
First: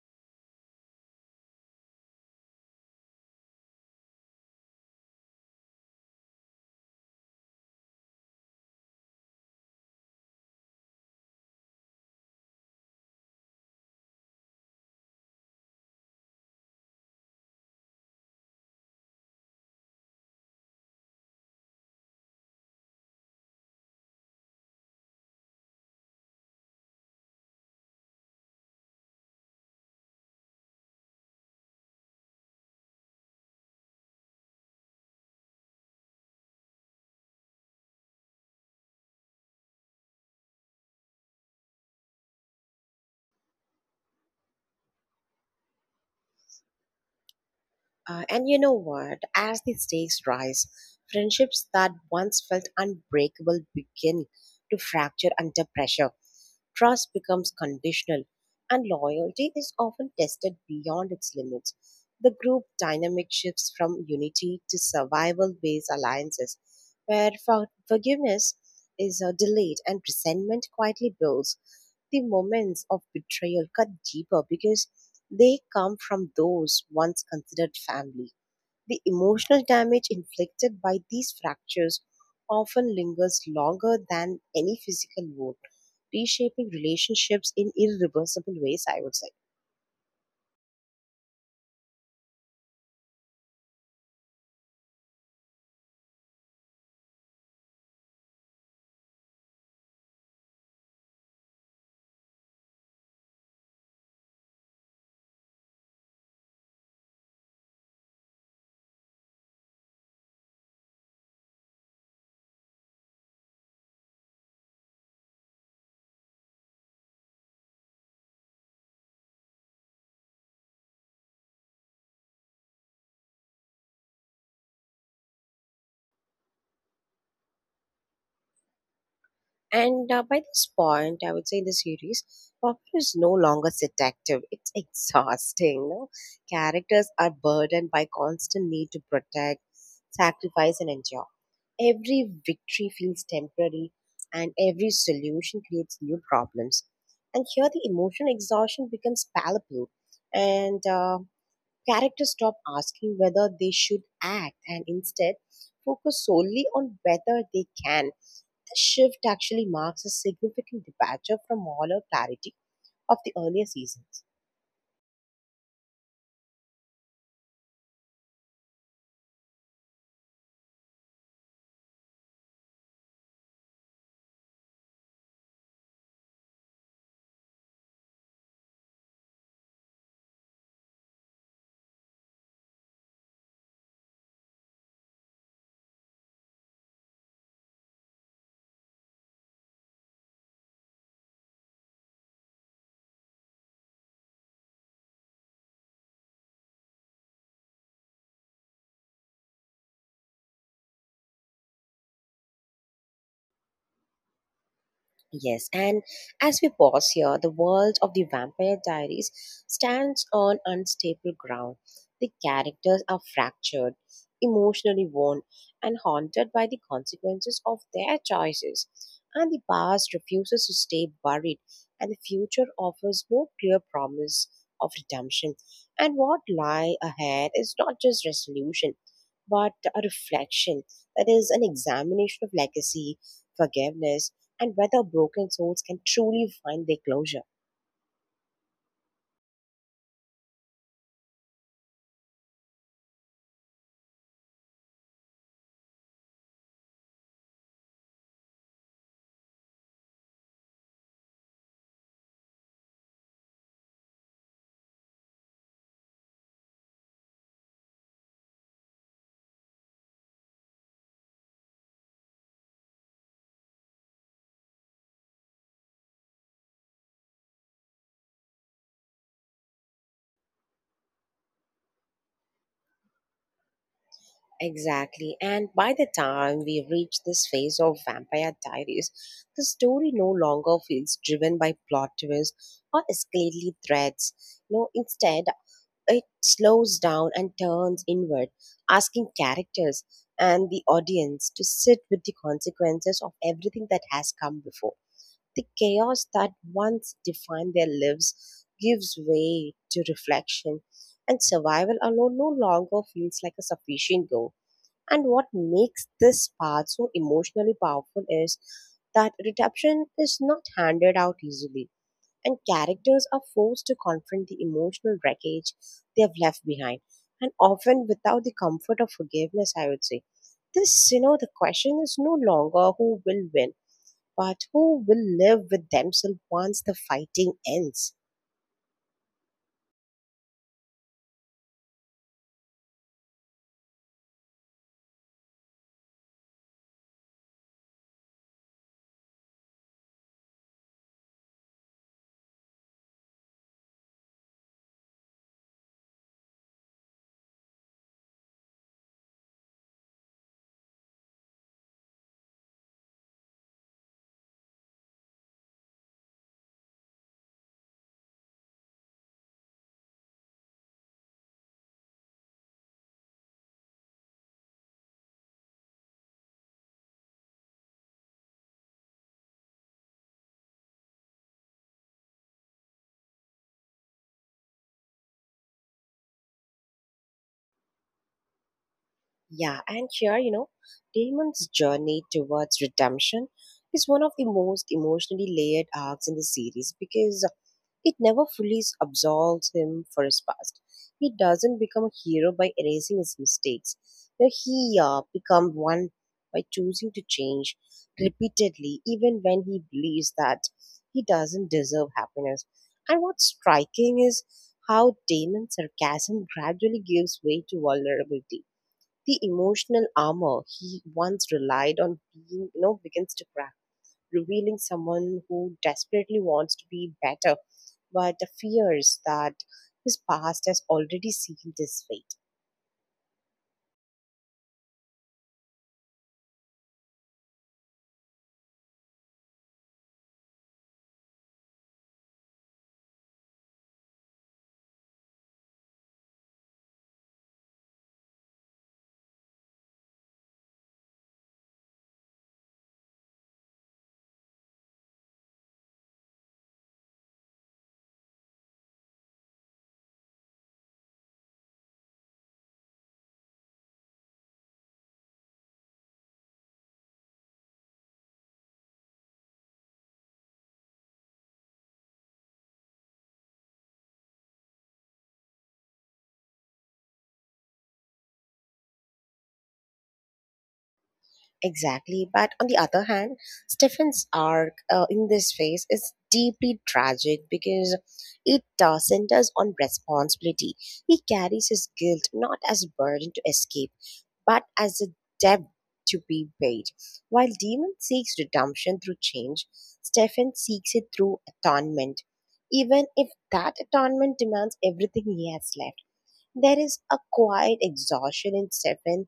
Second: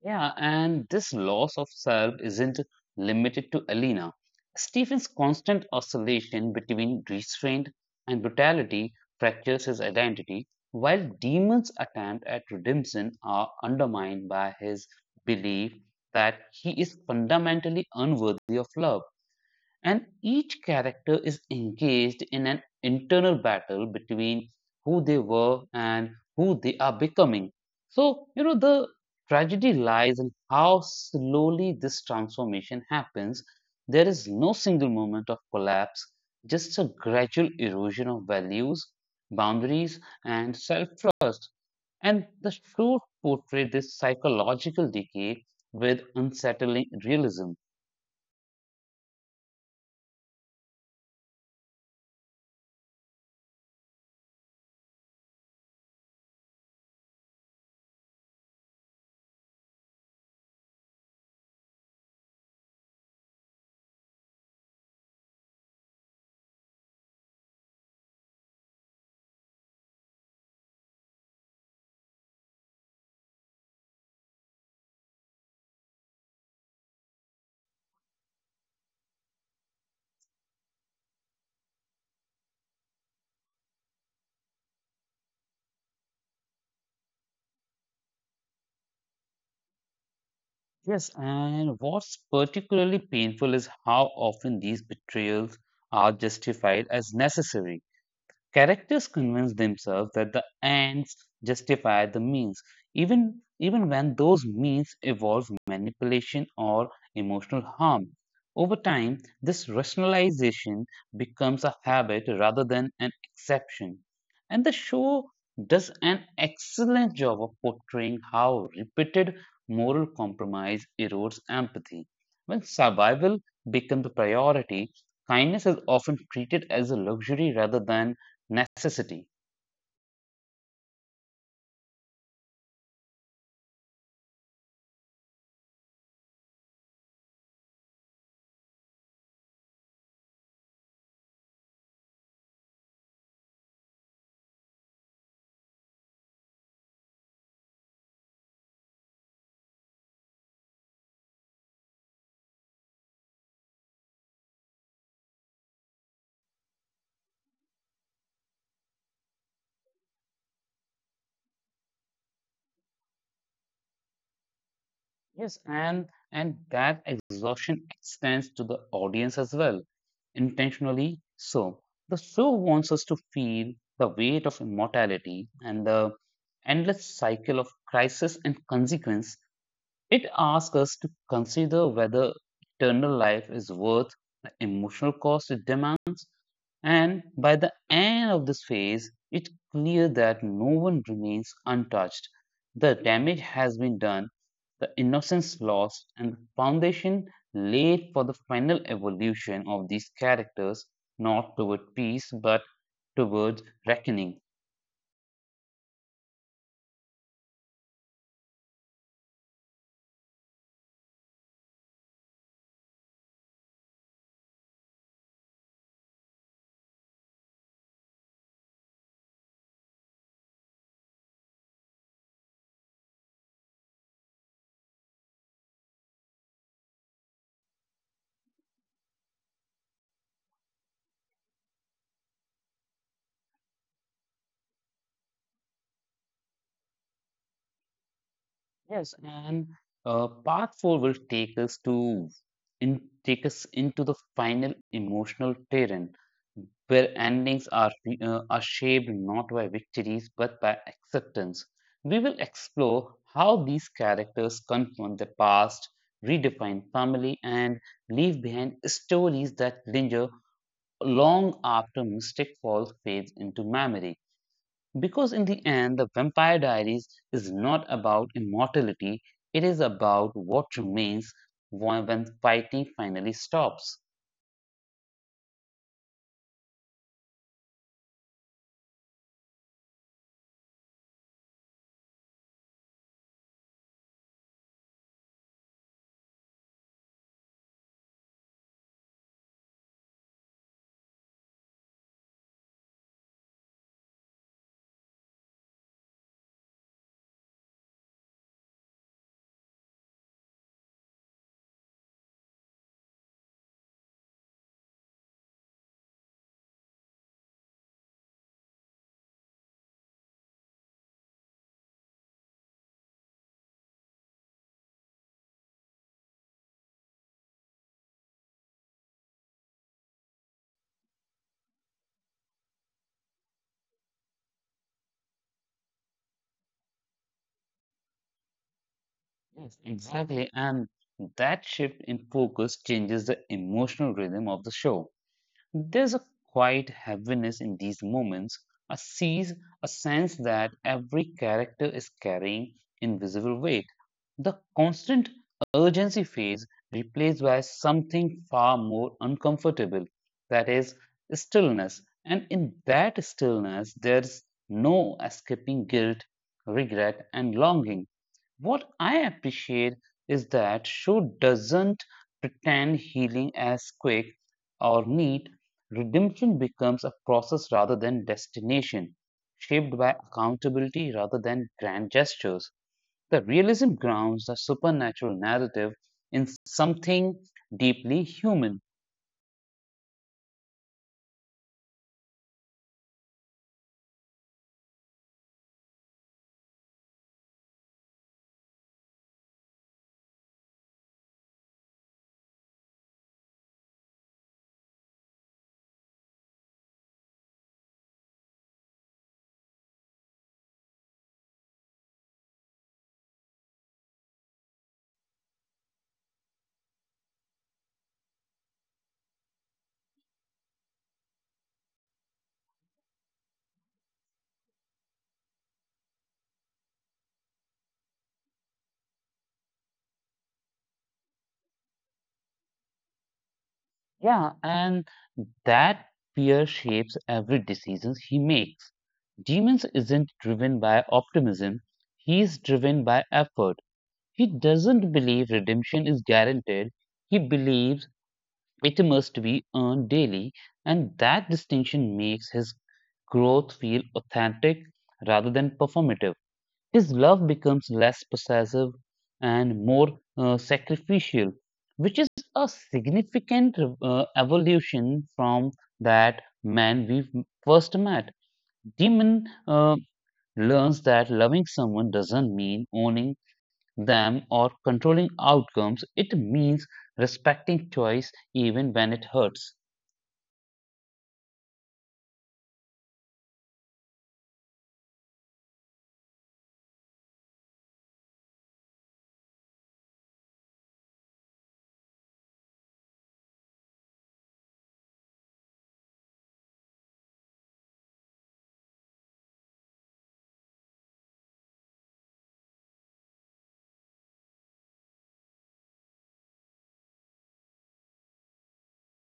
Speaker 2: Yeah, and this loss of self isn't limited to Alina. Stephen's constant oscillation between restraint and brutality fractures his identity, while Demon's attempt at redemption are undermined by his belief that he is fundamentally unworthy of love. And each character is engaged in an internal battle between who they were and who they are becoming. So, you know, the tragedy lies in how slowly this transformation happens. There is no single moment of collapse, just a gradual erosion of values, boundaries, and self trust. And the show portray this psychological decay with unsettling realism.
Speaker 1: And you know what? As the stakes rise, friendships that once felt unbreakable begin to fracture under pressure. Trust becomes conditional, and loyalty is often tested beyond its limits. The group dynamic shifts from unity to survival based alliances, where forgiveness is delayed and resentment quietly builds. The moments of betrayal cut deeper because they come from those once considered family. The emotional damage inflicted by these fractures often lingers longer than any physical wound, reshaping relationships in irreversible ways, I would say.
Speaker 2: Yes, and what's particularly painful is how often these betrayals are justified as necessary. Characters convince themselves that the ends justify the means, even when those means involve manipulation or emotional harm. Over time, this rationalization becomes a habit rather than an exception. And the show does an excellent job of portraying how repeated moral compromise erodes empathy. When survival becomes a priority, kindness is often treated as a luxury rather than necessity.
Speaker 1: And By this point, I would say in the series, Popper is no longer seductive. It's exhausting. No? Characters are burdened by constant need to protect, sacrifice, and endure. Every victory feels temporary, and every solution creates new problems. And here, the emotional exhaustion becomes palpable, and characters stop asking whether they should act and instead focus solely on whether they can. This shift actually marks a significant departure from molar clarity of the earlier seasons.
Speaker 2: Yes, and that exhaustion extends to the audience as well, intentionally so. The show wants us to feel the weight of immortality and the endless cycle of crisis and consequence. It asks us to consider whether eternal life is worth the emotional cost it demands. And by the end of this phase, it's clear that no one remains untouched. The damage has been done, the innocence lost, and the foundation laid for the final evolution of these characters, not toward peace, but towards reckoning.
Speaker 1: Yes, and as we pause here, the world of the Vampire Diaries stands on unstable ground. The characters are fractured, emotionally worn, and haunted by the consequences of their choices. And the past refuses to stay buried, and the future offers no clear promise of redemption. And what lie ahead is not just resolution, but a reflection that is an examination of legacy, forgiveness and whether broken souls can truly find their closure.
Speaker 2: Yes, and part four will take us take us into the final emotional terrain where endings are shaped not by victories but by acceptance. We will explore how these characters confront the past, redefine family, and leave behind stories that linger long after Mystic Falls fades into memory. Because in the end, The Vampire Diaries is not about immortality, it is about what remains when fighting finally stops.
Speaker 1: Exactly. And by the time we reach this phase of Vampire Diaries, the story no longer feels driven by plot twists or escalating threads. No, instead, it slows down and turns inward, asking characters and the audience to sit with the consequences of everything that has come before. The chaos that once defined their lives gives way to reflection, and survival alone no longer feels like a sufficient goal. And what makes this path so emotionally powerful is that redemption is not handed out easily, and characters are forced to confront the emotional wreckage they have left behind, and often without the comfort of forgiveness, I would say. The question is no longer who will win but who will live with themselves once the fighting ends?
Speaker 2: Yes, exactly. And that shift in focus changes the emotional rhythm of the show. There's a quiet heaviness in these moments, a sees a sense that every character is carrying invisible weight. The constant urgency phase replaced by something far more uncomfortable, that is stillness. And in that stillness, there's no escaping guilt, regret, and longing. What I appreciate is that show doesn't pretend healing as quick or neat. Redemption becomes a process rather than destination, shaped by accountability rather than grand gestures. The realism grounds the supernatural narrative in something deeply human.
Speaker 1: Yeah, and here, Damon's journey towards redemption is one of the most emotionally layered arcs in the series because it never fully absolves him for his past. He doesn't become a hero by erasing his mistakes. You know, he becomes one by choosing to change repeatedly, even when he believes that he doesn't deserve happiness. And what's striking is how Damon's sarcasm gradually gives way to vulnerability. The emotional armor he once relied on begins to crack, revealing someone who desperately wants to be better, but fears that his past has already sealed his fate.
Speaker 2: Yeah, and that fear shapes every decision he makes. Demons isn't driven by optimism, he's driven by effort. He doesn't believe redemption is guaranteed. He believes it must be earned daily, and that distinction makes his growth feel authentic rather than performative. His love becomes less possessive and more sacrificial, which is a significant evolution from that man we first met. Demon learns that loving someone doesn't mean owning them or controlling outcomes. It means respecting choice even when it hurts.
Speaker 1: Exactly. But on the other hand, Stephen's arc in this phase is deeply tragic because it centers on responsibility. He carries his guilt not as a burden to escape, but as a debt to be paid. While Demon seeks redemption through change, Stefan seeks it through atonement. Even if that atonement demands everything he has left, there is a quiet exhaustion in Stefan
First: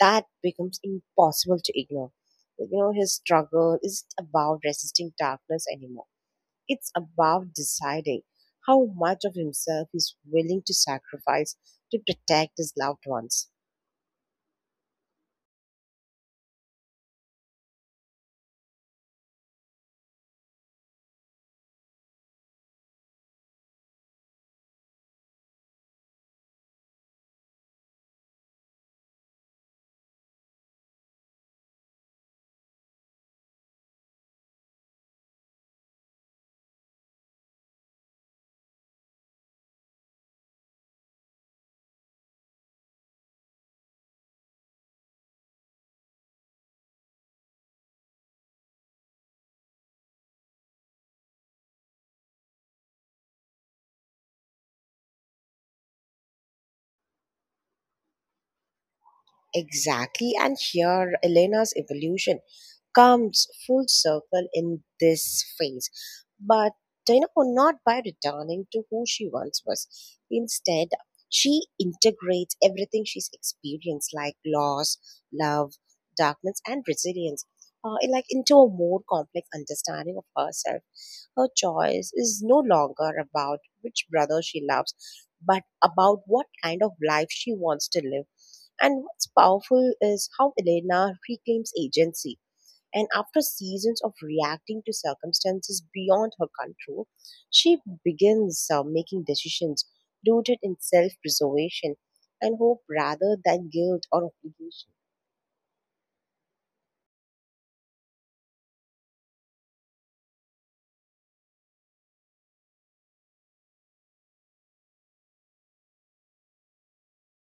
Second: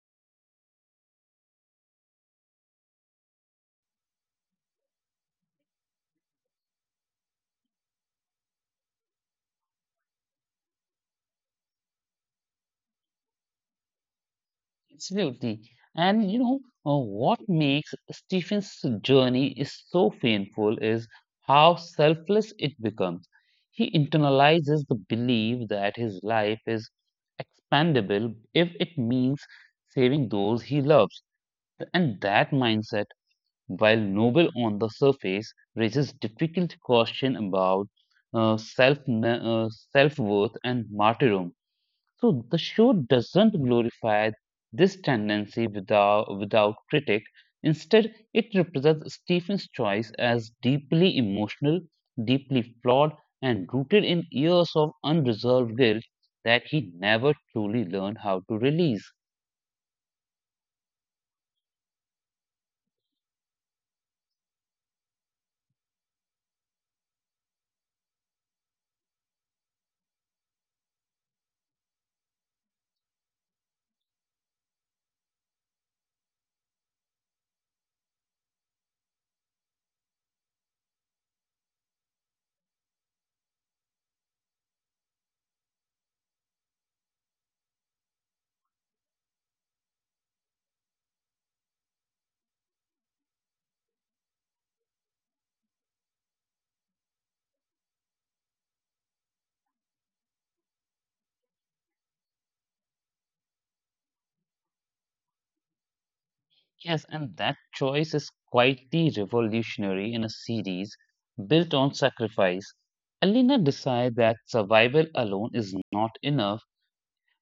Speaker 1: that becomes impossible to ignore. You know, his struggle isn't about resisting darkness anymore. It's about deciding how much of himself he's willing to sacrifice to protect his loved ones.
Speaker 2: Absolutely. And you know, what makes Stephen's journey is so painful is how selfless it becomes. He internalizes the belief that his life is expandable if it means saving those he loves. And that mindset, while noble on the surface, raises difficult question about self worth and martyrdom. So the show doesn't glorify this tendency without critic. Instead, it represents Stephen's choice as deeply emotional, deeply flawed, and rooted in years of unresolved guilt that he never truly learned how to release.
Speaker 1: Exactly. And here, Elena's evolution comes full circle in this phase. But, you know, not by returning to who she once was. Instead, she integrates everything she's experienced: loss, love, darkness, and resilience, into a more complex understanding of herself. Her choice is no longer about which brother she loves, but about what kind of life she wants to live, and what's powerful is how Elena reclaims agency. And after seasons of reacting to circumstances beyond her control, she begins making decisions rooted in self preservation and hope rather than guilt or obligation.
Speaker 2: Yes, and that choice is quietly revolutionary in a series built on sacrifice. Alina decides that survival alone is not enough,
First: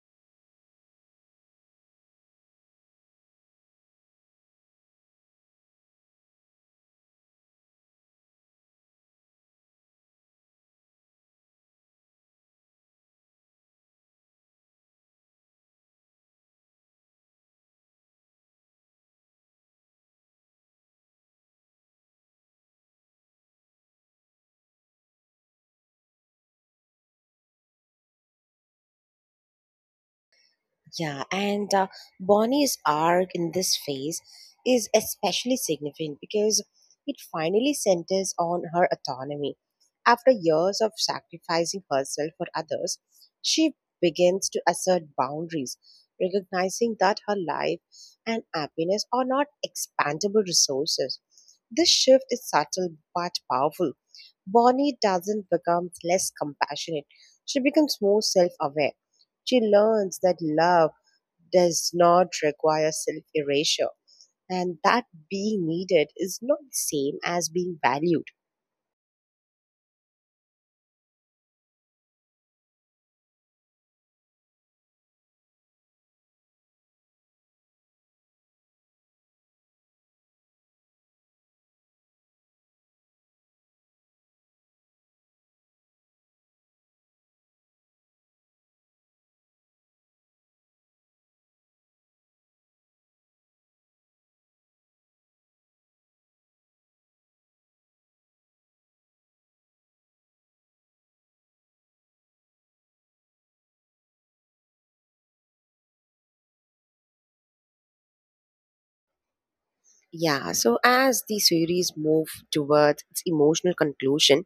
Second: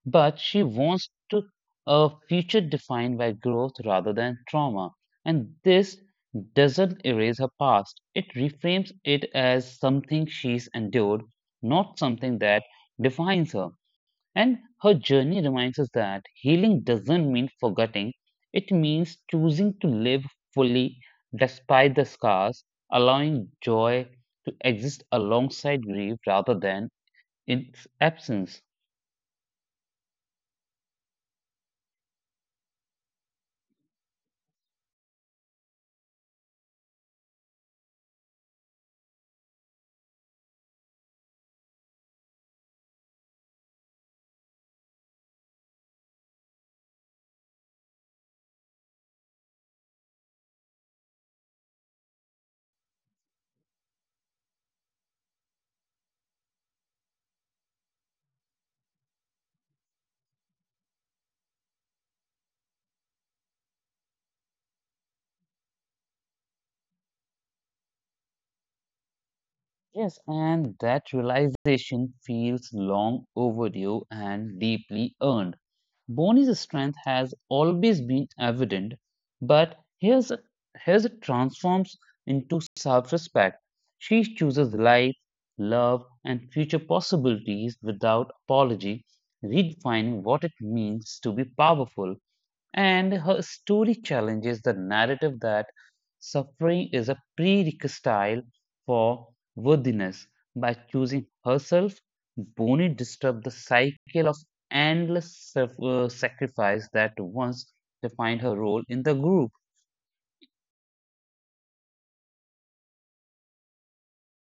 Speaker 2: but she wants to a future defined by growth rather than trauma. And this doesn't erase her past. It reframes it as something she's endured, not something that defines her. And her journey reminds us that healing doesn't mean forgetting, it means choosing to live fully despite the scars, allowing joy to exist alongside grief rather than its absence.
Speaker 1: Yeah, and Bonnie's arc in this phase is especially significant because it finally centers on her autonomy. After years of sacrificing herself for others, she begins to assert boundaries, recognizing that her life and happiness are not expandable resources. This shift is subtle but powerful. Bonnie doesn't become less compassionate, she becomes more self aware. She learns that love does not require self erasure. And that being needed is not the same as being valued.
Speaker 2: Yes, and that realization feels long overdue and deeply earned. Bonnie's strength has always been evident, but here's it transforms into self respect. She chooses life, love, and future possibilities without apology, redefining what it means to be powerful. And her story challenges the narrative that suffering is a prerequisite for worthiness. By choosing herself, Bonnie disturbed the cycle of endless sacrifice that once defined her role in the group.
Speaker 1: Yeah, so as the series move towards its emotional conclusion,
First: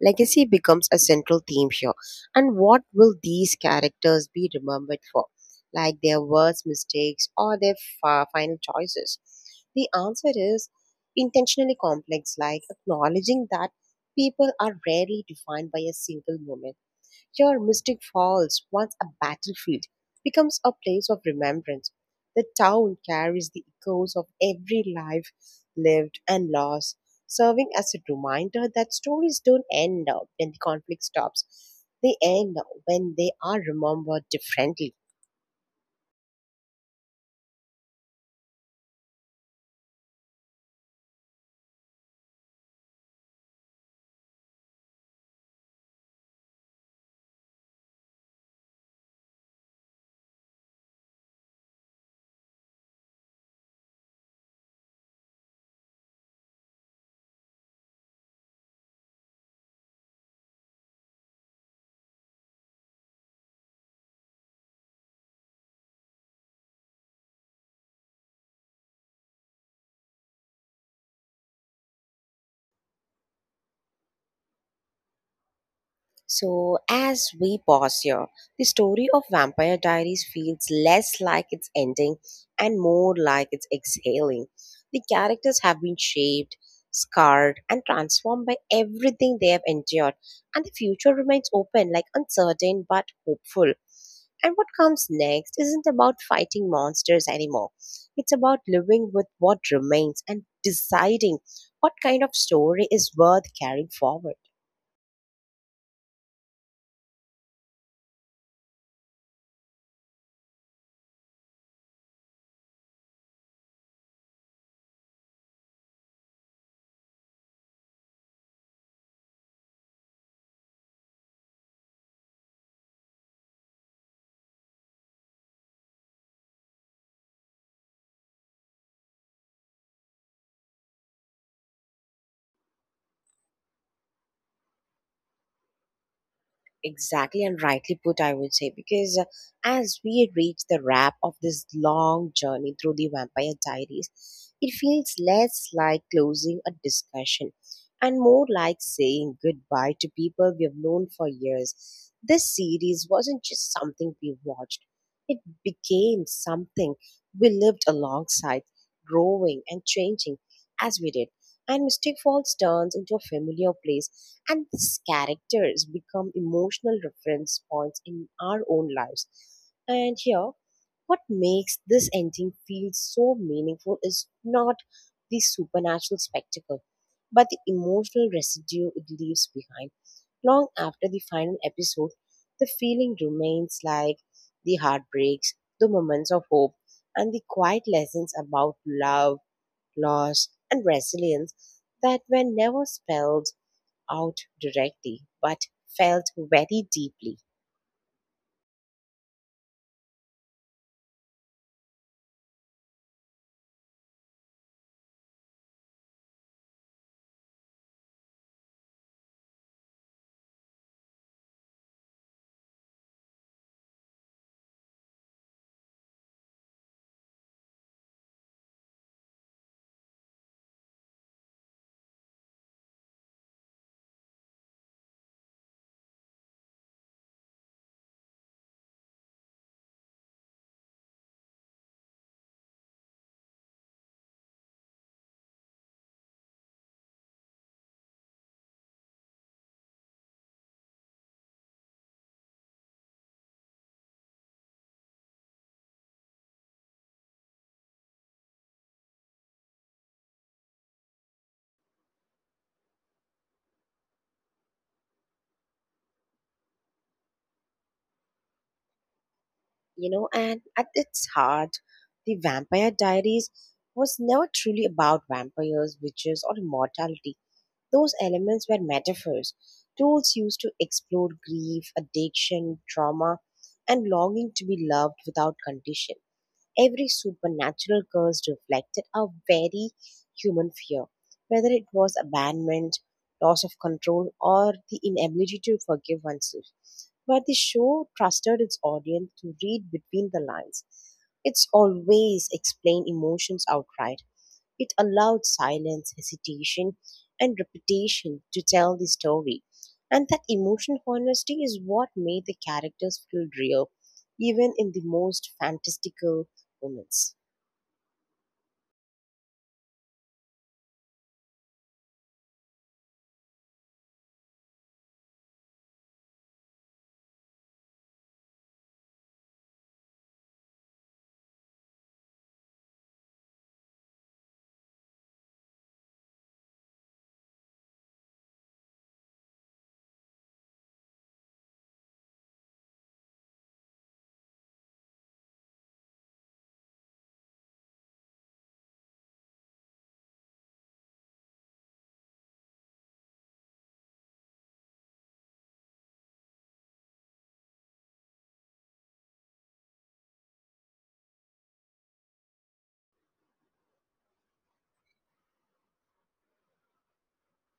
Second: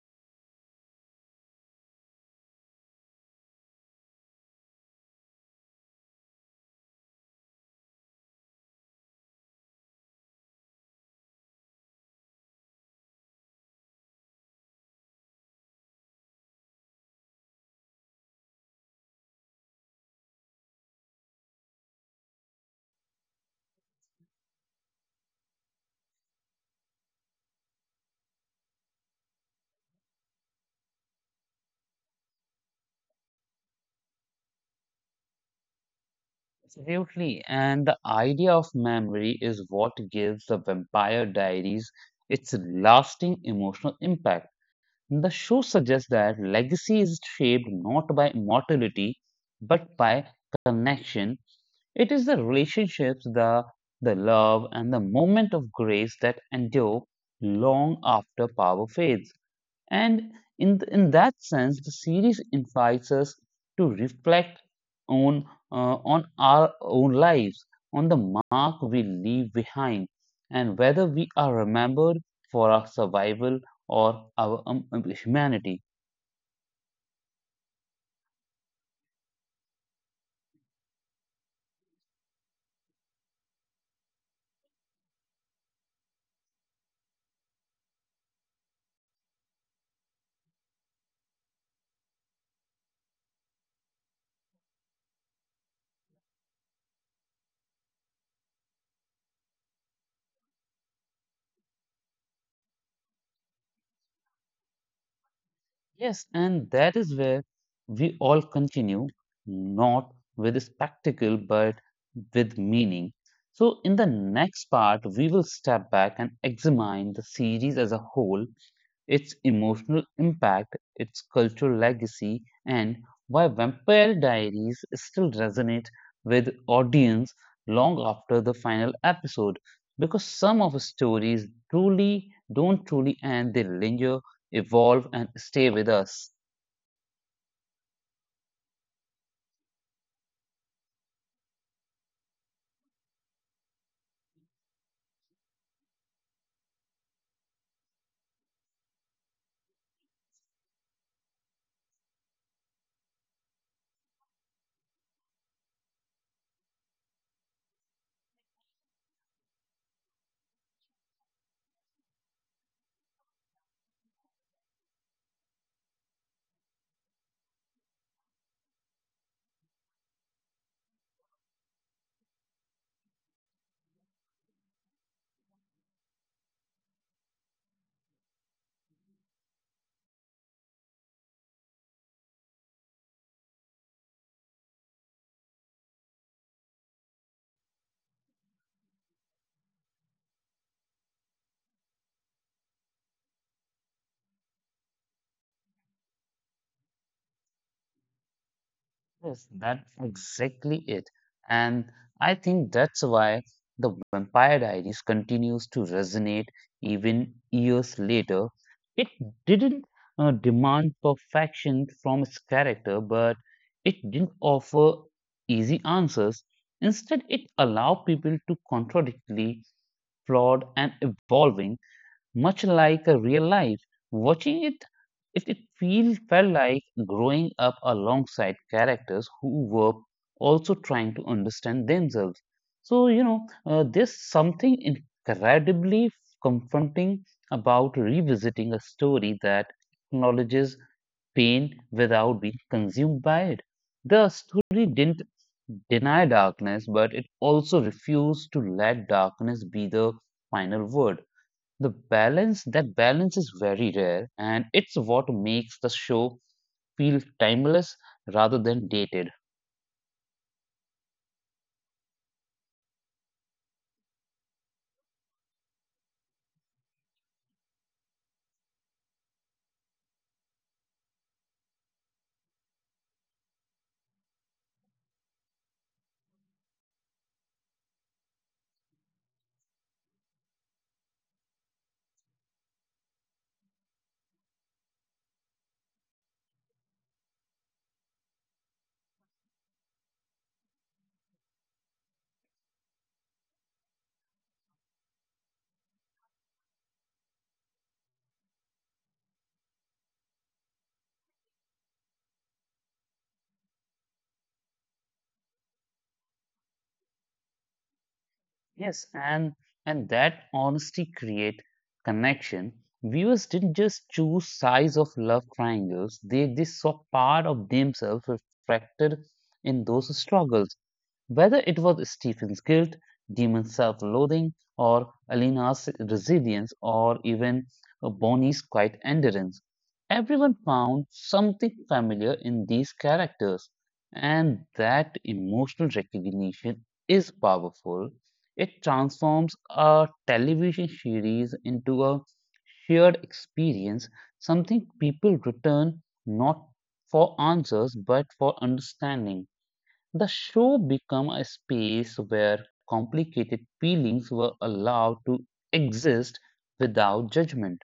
Speaker 1: legacy becomes a central theme here. And what will these characters be remembered for? Like their words, mistakes, or their final choices? The answer is intentionally complex, like acknowledging that people are rarely defined by a single moment. Here, Mystic Falls, once a battlefield, becomes a place of remembrance. The town carries the echoes of every life lived and lost, serving as a reminder that stories don't end when the conflict stops. They end when they are remembered differently.
Speaker 2: Absolutely, and the idea of memory is what gives the Vampire Diaries its lasting emotional impact. The show suggests that legacy is shaped not by immortality but by connection. It is the relationships, the love and the moment of grace that endure long after power fades. And in that sense, the series invites us to reflect on on our own lives, on the mark we leave behind, and whether we are remembered for our survival or our humanity.
Speaker 1: So, as we pause here, the story of Vampire Diaries feels less like it's ending and more like it's exhaling. The characters have been shaped, scarred, and transformed by everything they have endured, and the future remains open, like uncertain but hopeful. And what comes next isn't about fighting monsters anymore. It's about living with what remains and deciding what kind of story is worth carrying forward.
Speaker 2: Yes, and that is where we all continue, not with spectacle, but with meaning. So, in the next part, we will step back and examine the series as a whole, its emotional impact, its cultural legacy, and why Vampire Diaries still resonate with audience long after the final episode. Because some of the stories truly don't truly end, they linger, evolve, and stay with us.
Speaker 1: Exactly and rightly put, I would say, because as we reach the wrap of this long journey through the Vampire Diaries, it feels less like closing a discussion and more like saying goodbye to people we have known for years. This series wasn't just something we watched, it became something we lived alongside, growing and changing as we did and Mystic Falls turns into a familiar place, and these characters become emotional reference points in our own lives. And here, what makes this ending feel so meaningful is not the supernatural spectacle, but the emotional residue it leaves behind. Long after the final episode, the feeling remains like the heartbreaks, the moments of hope, and the quiet lessons about love loss, and resilience that were never spelled out directly but felt very deeply.
Speaker 2: Yes, that's exactly it. And I think that's why the Vampire Diaries continues to resonate even years later. It didn't demand perfection from its character, but it didn't offer easy answers. Instead, it allowed people to contradictory, flawed, and evolving much like a real life. Watching it, it felt like growing up alongside characters who were also trying to understand themselves. So, you know, there's something incredibly confronting about revisiting a story that acknowledges pain without being consumed by it. The story didn't deny darkness, but it also refused to let darkness be the final word. That balance is very rare, and it's what makes the show feel timeless rather than dated.
Speaker 1: You know, and at its heart, The Vampire Diaries was never truly about vampires, witches, or immortality. Those elements were metaphors, tools used to explore grief, addiction, trauma, and longing to be loved without condition. Every supernatural curse reflected a very human fear, whether it was abandonment, loss of control, or the inability to forgive oneself. But the show trusted its audience to read between the lines. It's always explained emotions outright, it allowed silence, hesitation, and repetition to tell the story. And that emotional honesty is what made the characters feel real, even in the most fantastical moments.
Speaker 2: Yes, and that honesty create connection. Viewers didn't just choose size of love triangles; they saw part of themselves reflected in those struggles. Whether it was Stephen's guilt, Demon's self loathing, or Alina's resilience, or even Bonnie's quiet endurance, everyone found something familiar in these characters. And that emotional recognition is powerful. It transforms a television series into a shared experience, something people return not for answers but for understanding. The show became a space where complicated feelings were allowed to exist without judgment.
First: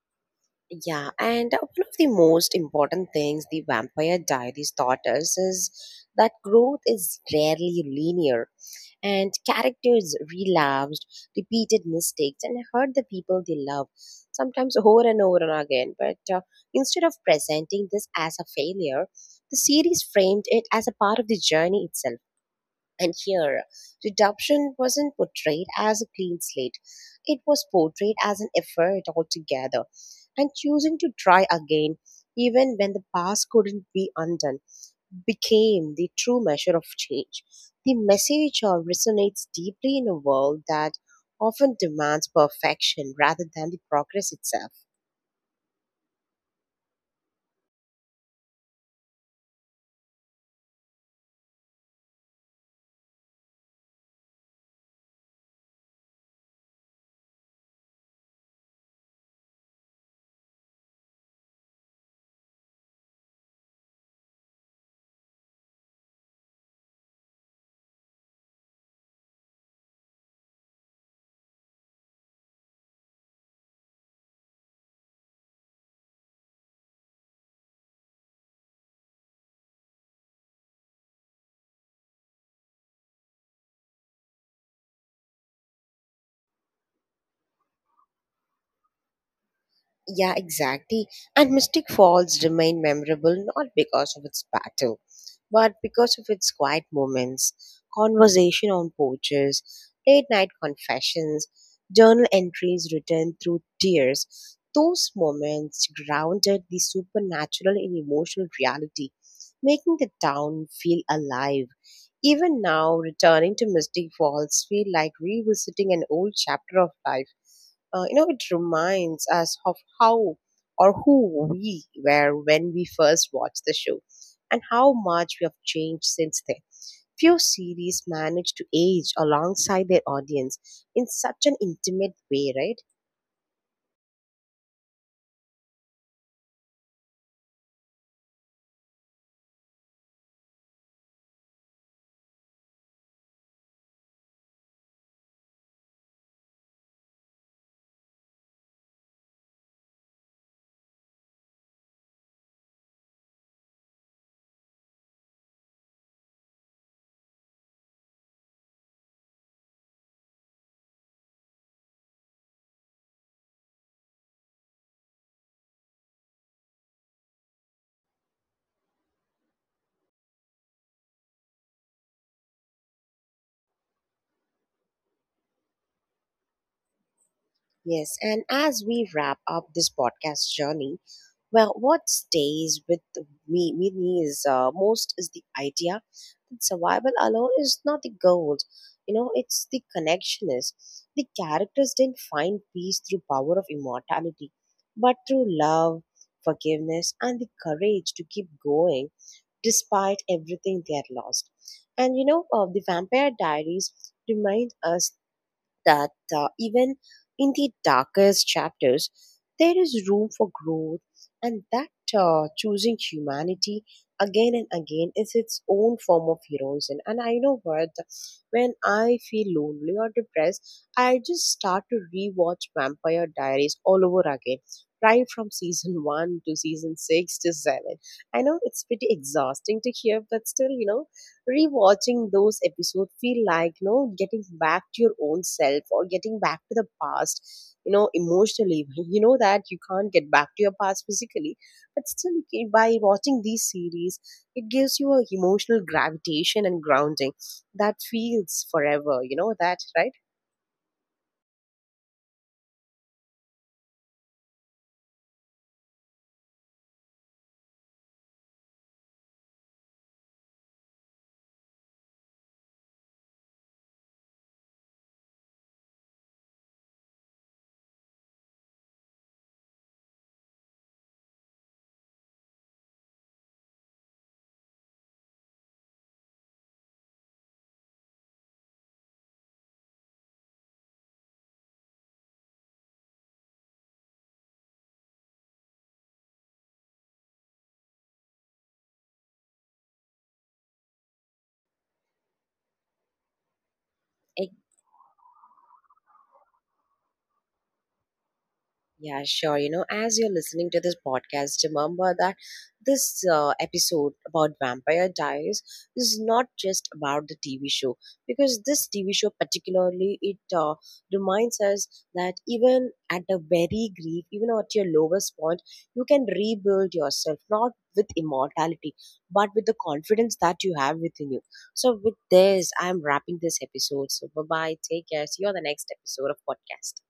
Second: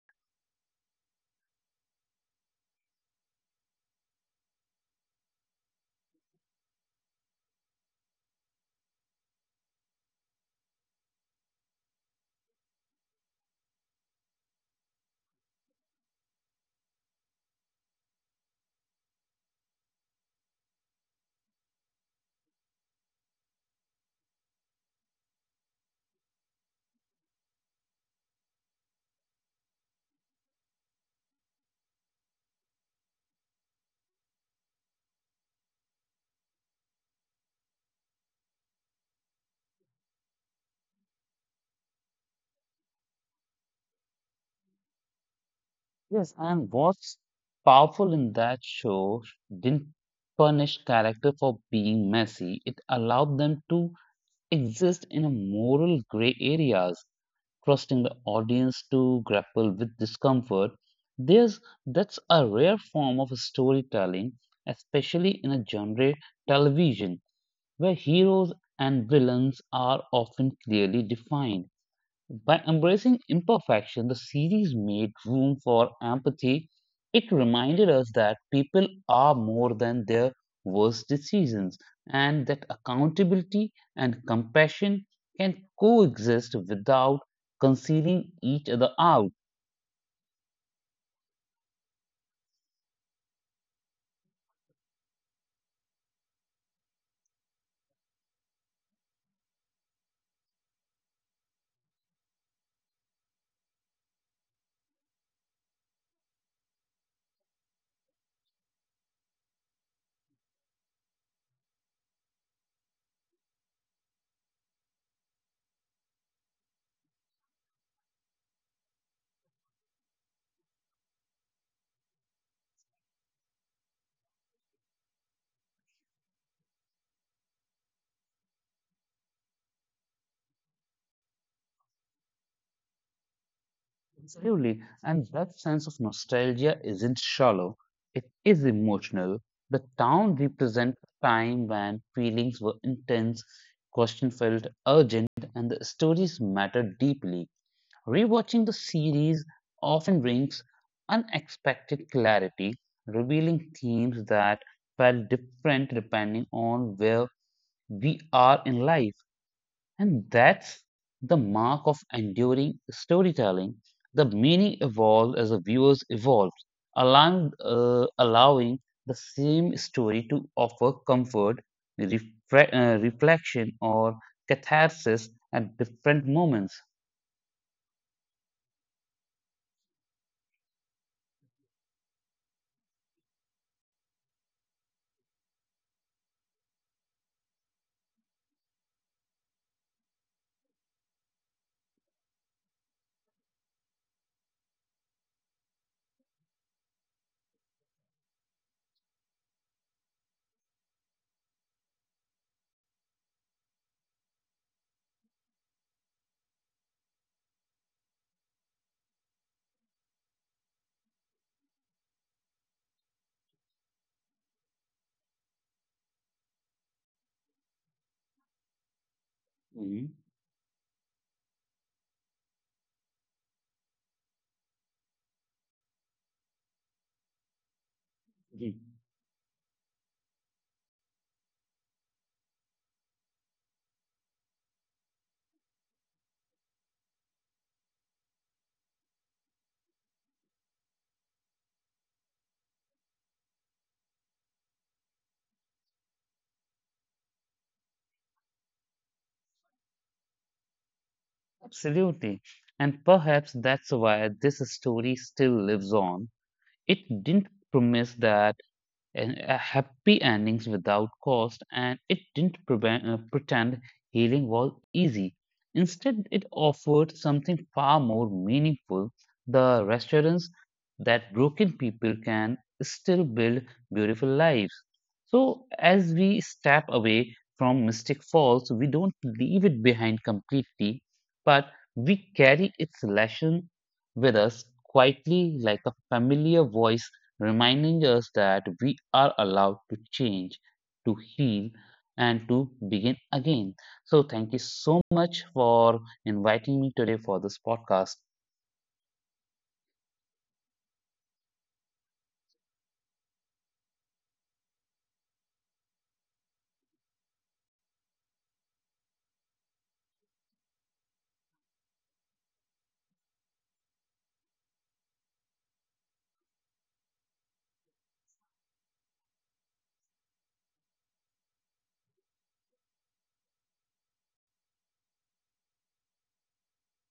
Speaker 1: Yeah, and one of the most important things the Vampire Diaries taught us is that growth is rarely linear. And characters relapsed, repeated mistakes, and hurt the people they love, sometimes over and over and again. But instead of presenting this as a failure, the series framed it as a part of the journey itself. And here, redemption wasn't portrayed as a clean slate. It was portrayed as an effort altogether and choosing to try again even when the past couldn't be undone became the true measure of change. The message resonates deeply in a world that often demands perfection rather than the progress itself.
Speaker 2: Yes, and what's powerful in that show didn't punish character for being messy. It allowed them to exist in a moral gray areas, trusting the audience to grapple with discomfort. There's that's a rare form of storytelling, especially in a genre television where heroes and villains are often clearly defined. By embracing imperfection, the series made room for empathy. It reminded us that people are more than their worst decisions and that accountability and compassion can coexist without concealing each other out.
Speaker 1: Yeah, exactly. And Mystic Falls remain memorable not because of its battle, but because of its quiet moments, conversation on porches, late night confessions, journal entries written through tears. Those moments grounded the supernatural in emotional reality, making the town feel alive. Even now, returning to Mystic Falls feel like revisiting an old chapter of life. You know, it reminds us of how or who we were when we first watched the show and how much we have changed since then. Few series manage to age alongside their audience in such an intimate way, right?
Speaker 2: Absolutely. And that sense of nostalgia isn't shallow, it is emotional. The town represents a time when feelings were intense, question felt urgent, and the stories mattered deeply. Rewatching the series often brings unexpected clarity, revealing themes that felt different depending on where we are in life. And that's the mark of enduring storytelling. The meaning evolved as the viewers evolved, allowing the same story to offer comfort, reflection, or catharsis at different moments.
Speaker 1: Yes, and as we wrap up this podcast journey, well, what stays with me is most is the idea that survival alone is not the goal. You know, it's the connection is. The characters didn't find peace through power of immortality, but through love, forgiveness, and the courage to keep going despite everything they had lost. And you know, the Vampire Diaries remind us that even in the darkest chapters, there is room for growth, and that choosing humanity again and again is its own form of heroism. And I know what, when I feel lonely or
Speaker 2: Mhm.
Speaker 1: depressed, I just start to rewatch Vampire Diaries all over again. Right from season one to season six to seven. I know
Speaker 2: Mhm.
Speaker 1: it's pretty exhausting to hear, but still, you know, rewatching those episodes feel like you know getting back to your own self or getting back to the past you know emotionally you know that you can't get back to your past physically but still you can- by watching these series it gives you a emotional gravitation and grounding that feels forever you know that right.
Speaker 2: Absolutely. And perhaps that's why this story still lives on. It didn't promise that and happy endings without cost, and it didn't pretend healing was easy. Instead, it offered something far more meaningful, the reassurance that broken people can still build beautiful lives. So, as we step away from Mystic Falls, we don't leave it behind completely, but we carry its lesson with us quietly like a familiar voice reminding us that we are allowed to change, to heal, and to begin again. So, thank you so much for inviting me today for this podcast.
Speaker 1: Yeah, sure. You know, as you're listening to this podcast, remember that this episode about Vampire Diaries is not just about the TV show because this TV show particularly it reminds us that even at a very grief, even at your lowest point, you can rebuild yourself not with immortality but with the confidence that you have within you. So with this, I'm wrapping this episode. So bye bye. Take care. See you on the next episode of podcast.